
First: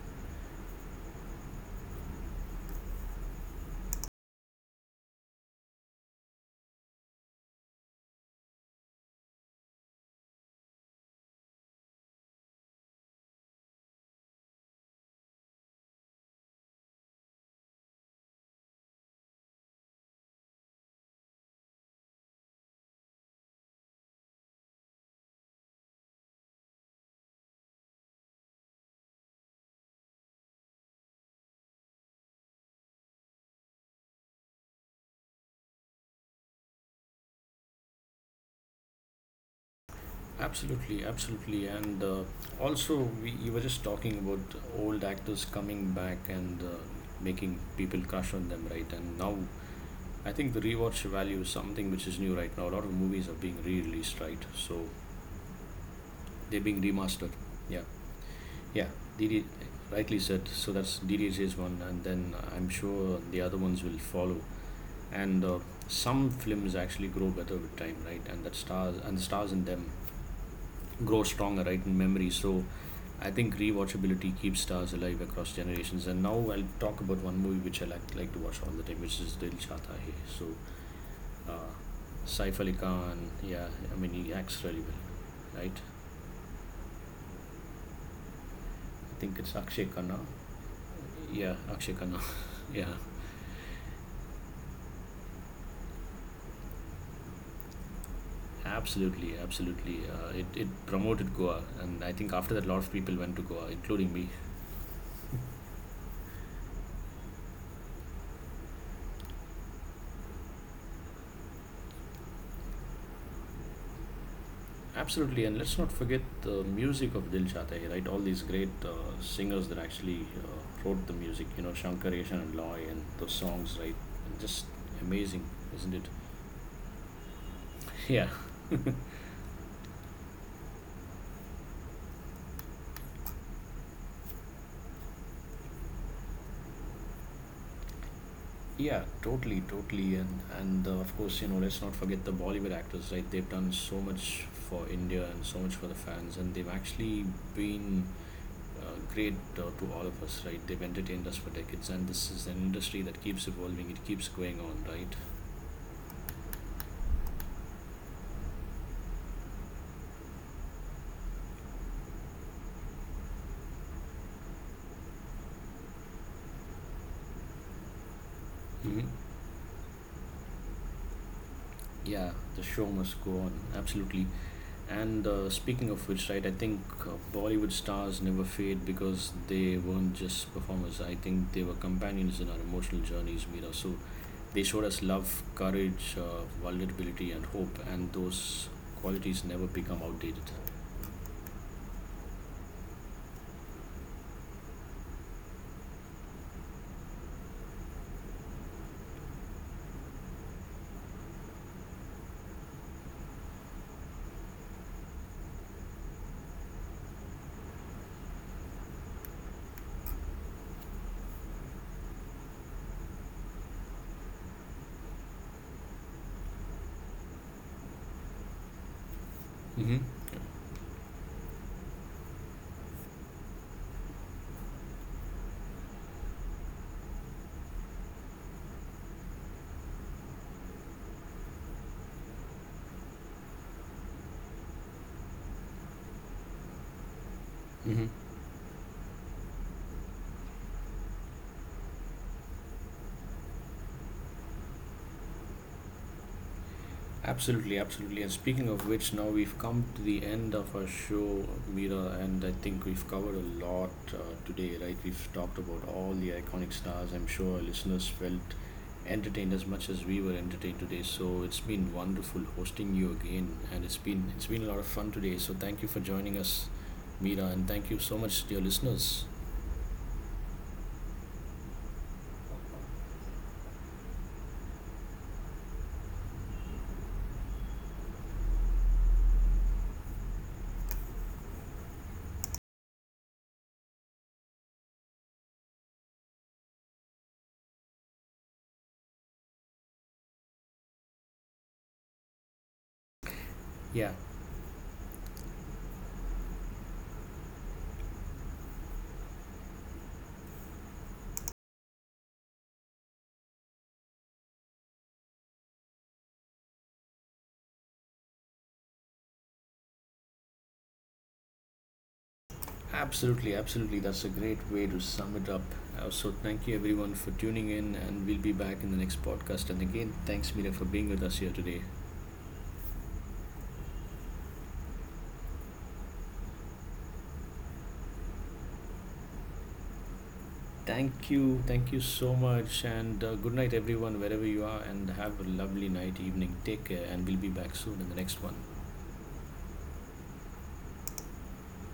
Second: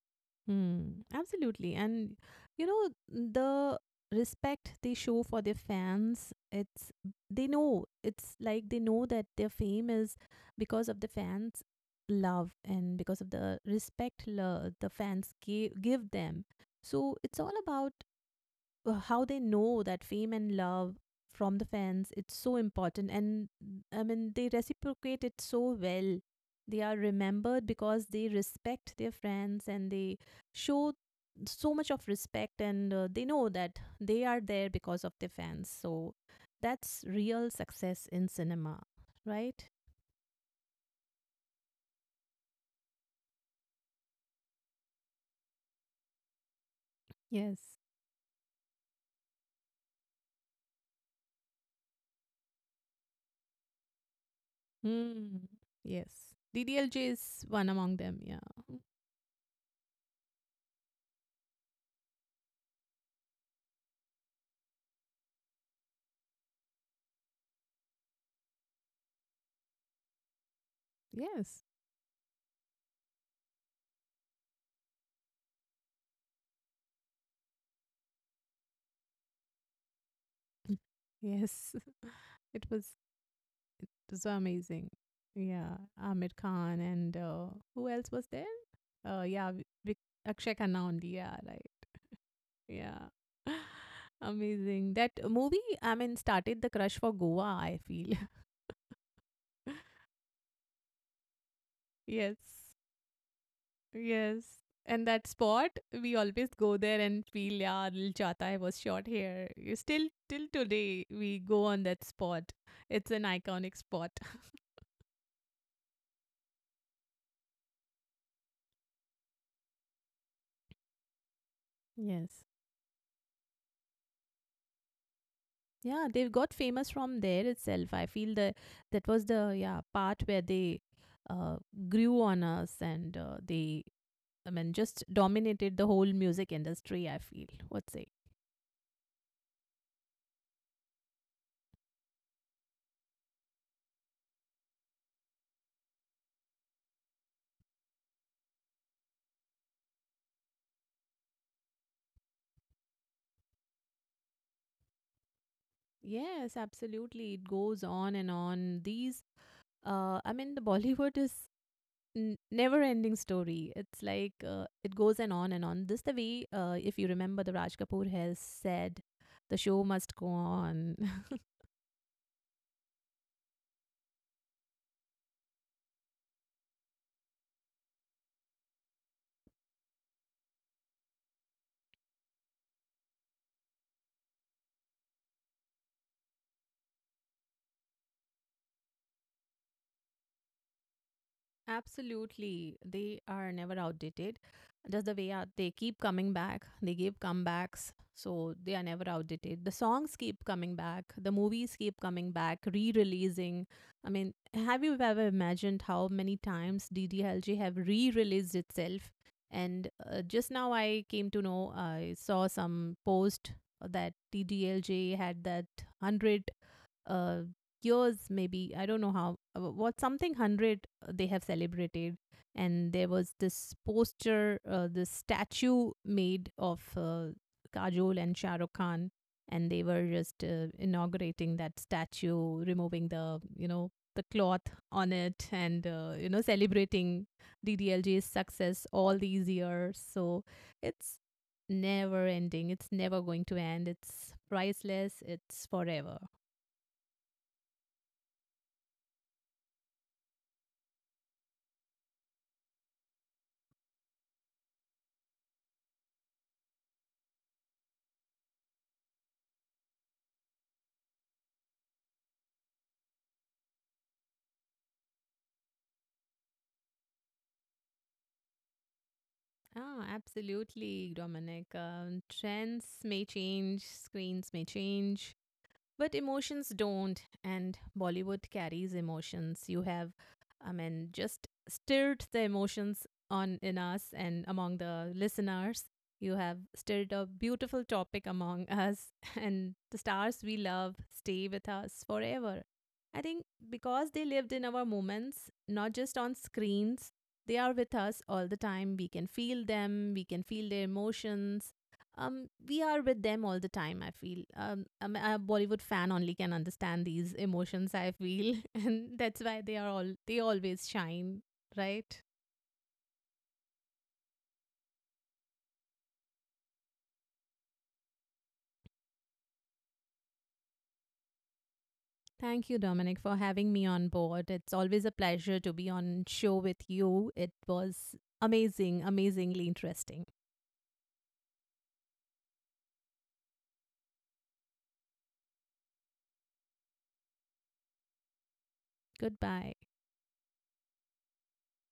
Speaker 2: Hmm, absolutely. And you know, the respect they show for their fans, it's they know it's like they know that their fame is because of the fans' love and because of the respect the fans give them. So it's all about how they know that fame and love from the fans it's so important. And I mean, they reciprocate it so well. They are remembered because they respect their friends, and they show so much of respect, and they know that they are there because of their fans. So that's real success in cinema, right?
Speaker 1: Absolutely, absolutely, and also we you were just talking about old actors coming back and making
Speaker 2: Yes.
Speaker 1: people crush on them, right? And now I think the rewatch value is something which is new right now. A lot of movies are being re-released, right? So
Speaker 2: Hmm. Yes,
Speaker 1: they're being
Speaker 2: DDLJ
Speaker 1: remastered.
Speaker 2: is one
Speaker 1: Yeah,
Speaker 2: among them, yeah.
Speaker 1: yeah. D D, rightly said. So that's DDJ's one, and then I'm sure the other ones will follow. And some films actually grow better with time, right? And that stars in them grow stronger,
Speaker 2: Yes.
Speaker 1: right, in memory. So I think rewatchability keeps stars alive across generations. And now I'll talk about one movie which I like to watch all the time, which is Dil Chata Hai. So uh,
Speaker 2: Yes. <laughs>
Speaker 1: Saif
Speaker 2: It
Speaker 1: Ali
Speaker 2: was
Speaker 1: Khan, yeah, I mean,
Speaker 2: so
Speaker 1: he acts really
Speaker 2: amazing.
Speaker 1: well, right?
Speaker 2: Yeah, Amir Khan and who else was there?
Speaker 1: I think
Speaker 2: Yeah,
Speaker 1: it's Akshay Khanna.
Speaker 2: Akshay Khanna only. Yeah,
Speaker 1: Yeah,
Speaker 2: right.
Speaker 1: Akshay Khanna. <laughs> yeah,
Speaker 2: Yeah. <laughs> Amazing. That movie, I mean, started the crush for Goa, I feel.
Speaker 1: absolutely,
Speaker 2: <laughs>
Speaker 1: absolutely. It promoted Goa. And I think
Speaker 2: Yes.
Speaker 1: after that, a lot of people went to Goa, including me.
Speaker 2: Yes. And that spot, we always go there and feel, yeah, Dil Chata Hai was shot here. You Still, till today, we go on that spot. It's an iconic spot.
Speaker 1: Absolutely, and let's not forget the music of Dil Chahta Hai, right? All these great singers that actually wrote the music, you know,
Speaker 2: <laughs>
Speaker 1: Shankar Eshan
Speaker 2: Yes.
Speaker 1: and Loy and those songs, right? Just amazing, isn't it?
Speaker 2: Yeah, they got famous from there itself. I
Speaker 1: Yeah.
Speaker 2: feel that that was the yeah part where they uh, grew on us, and I mean, just dominated the whole music industry, I feel. What say?
Speaker 1: Yeah, totally, totally, and of course, you know, let's not forget the Bollywood actors, right? They've done so much for India and so much for the fans, and they've actually been great to all of us, right? They've entertained us for decades, and this is an industry that keeps evolving. It keeps going on, right?
Speaker 2: Yes, absolutely. It goes on and on. These, I mean, the Bollywood is never-ending story. It's like it goes and on and on. This the way, if you remember, the Raj Kapoor has said,
Speaker 1: Hmm.
Speaker 2: the show must go on. <laughs>
Speaker 1: Yeah, the show must go on. Absolutely. And speaking of which, right, I think Bollywood stars never fade because they weren't just performers. I think they were companions in our emotional journeys, Mira. So they showed us love, courage, vulnerability, and hope. And those qualities never become outdated.
Speaker 2: Absolutely. They are never outdated. Just the way are, they keep coming back. They give comebacks. So they are never outdated. The songs keep coming back. The movies keep coming back, re releasing. I mean, have you ever imagined how many times DDLJ have re released itself? And Just now I came to know, I saw some post that DDLJ had that 100 uh, years maybe. I don't know how what
Speaker 1: Mm-hmm.
Speaker 2: something 100 they have celebrated. And there was this poster, this statue made of Kajol and Shah Rukh Khan, and they were just inaugurating that statue, removing the, you know, the cloth on it, and, you know, celebrating DDLJ's
Speaker 1: Mm-hmm.
Speaker 2: success all these years. So it's never ending, it's never going to end, it's priceless, it's forever.
Speaker 1: Absolutely, absolutely. And speaking of which, now we've come to the end of our show, Mira, and I think we've covered a lot today, right? We've talked about all the iconic stars. I'm sure our listeners felt entertained as much as we were entertained today. So it's been wonderful hosting you again, and it's been a lot of fun today. So thank you for joining us, Mira, and thank you so much, to your listeners.
Speaker 2: Ah, absolutely, Dominic. Trends may change, screens may change, but emotions don't. And Bollywood carries emotions. You have, I mean, just stirred the emotions on in us and among the listeners. You have stirred a beautiful topic among us. <laughs> And the stars we love stay with us forever, I think,
Speaker 1: Yeah,
Speaker 2: because they lived in our moments, not just on screens. They are with us all the time. We can feel them, we can feel their emotions. We are with them all the time, I feel. A Bollywood fan only can understand these emotions, I feel. <laughs> And that's why they are all they always shine, right?
Speaker 1: absolutely, absolutely. That's a great way to sum it up. So, thank you everyone for tuning in, and we'll be back in the next podcast. And again, thanks, Mira, for being with us here today.
Speaker 2: Thank you, Dominic, for having me on board. It's always a pleasure to be on show with you. It was amazing, amazingly interesting.
Speaker 1: Thank you so much, and good night, everyone, wherever you are, and have a lovely night, evening. Take care, and we'll be back soon in the next one.
Speaker 2: Goodbye.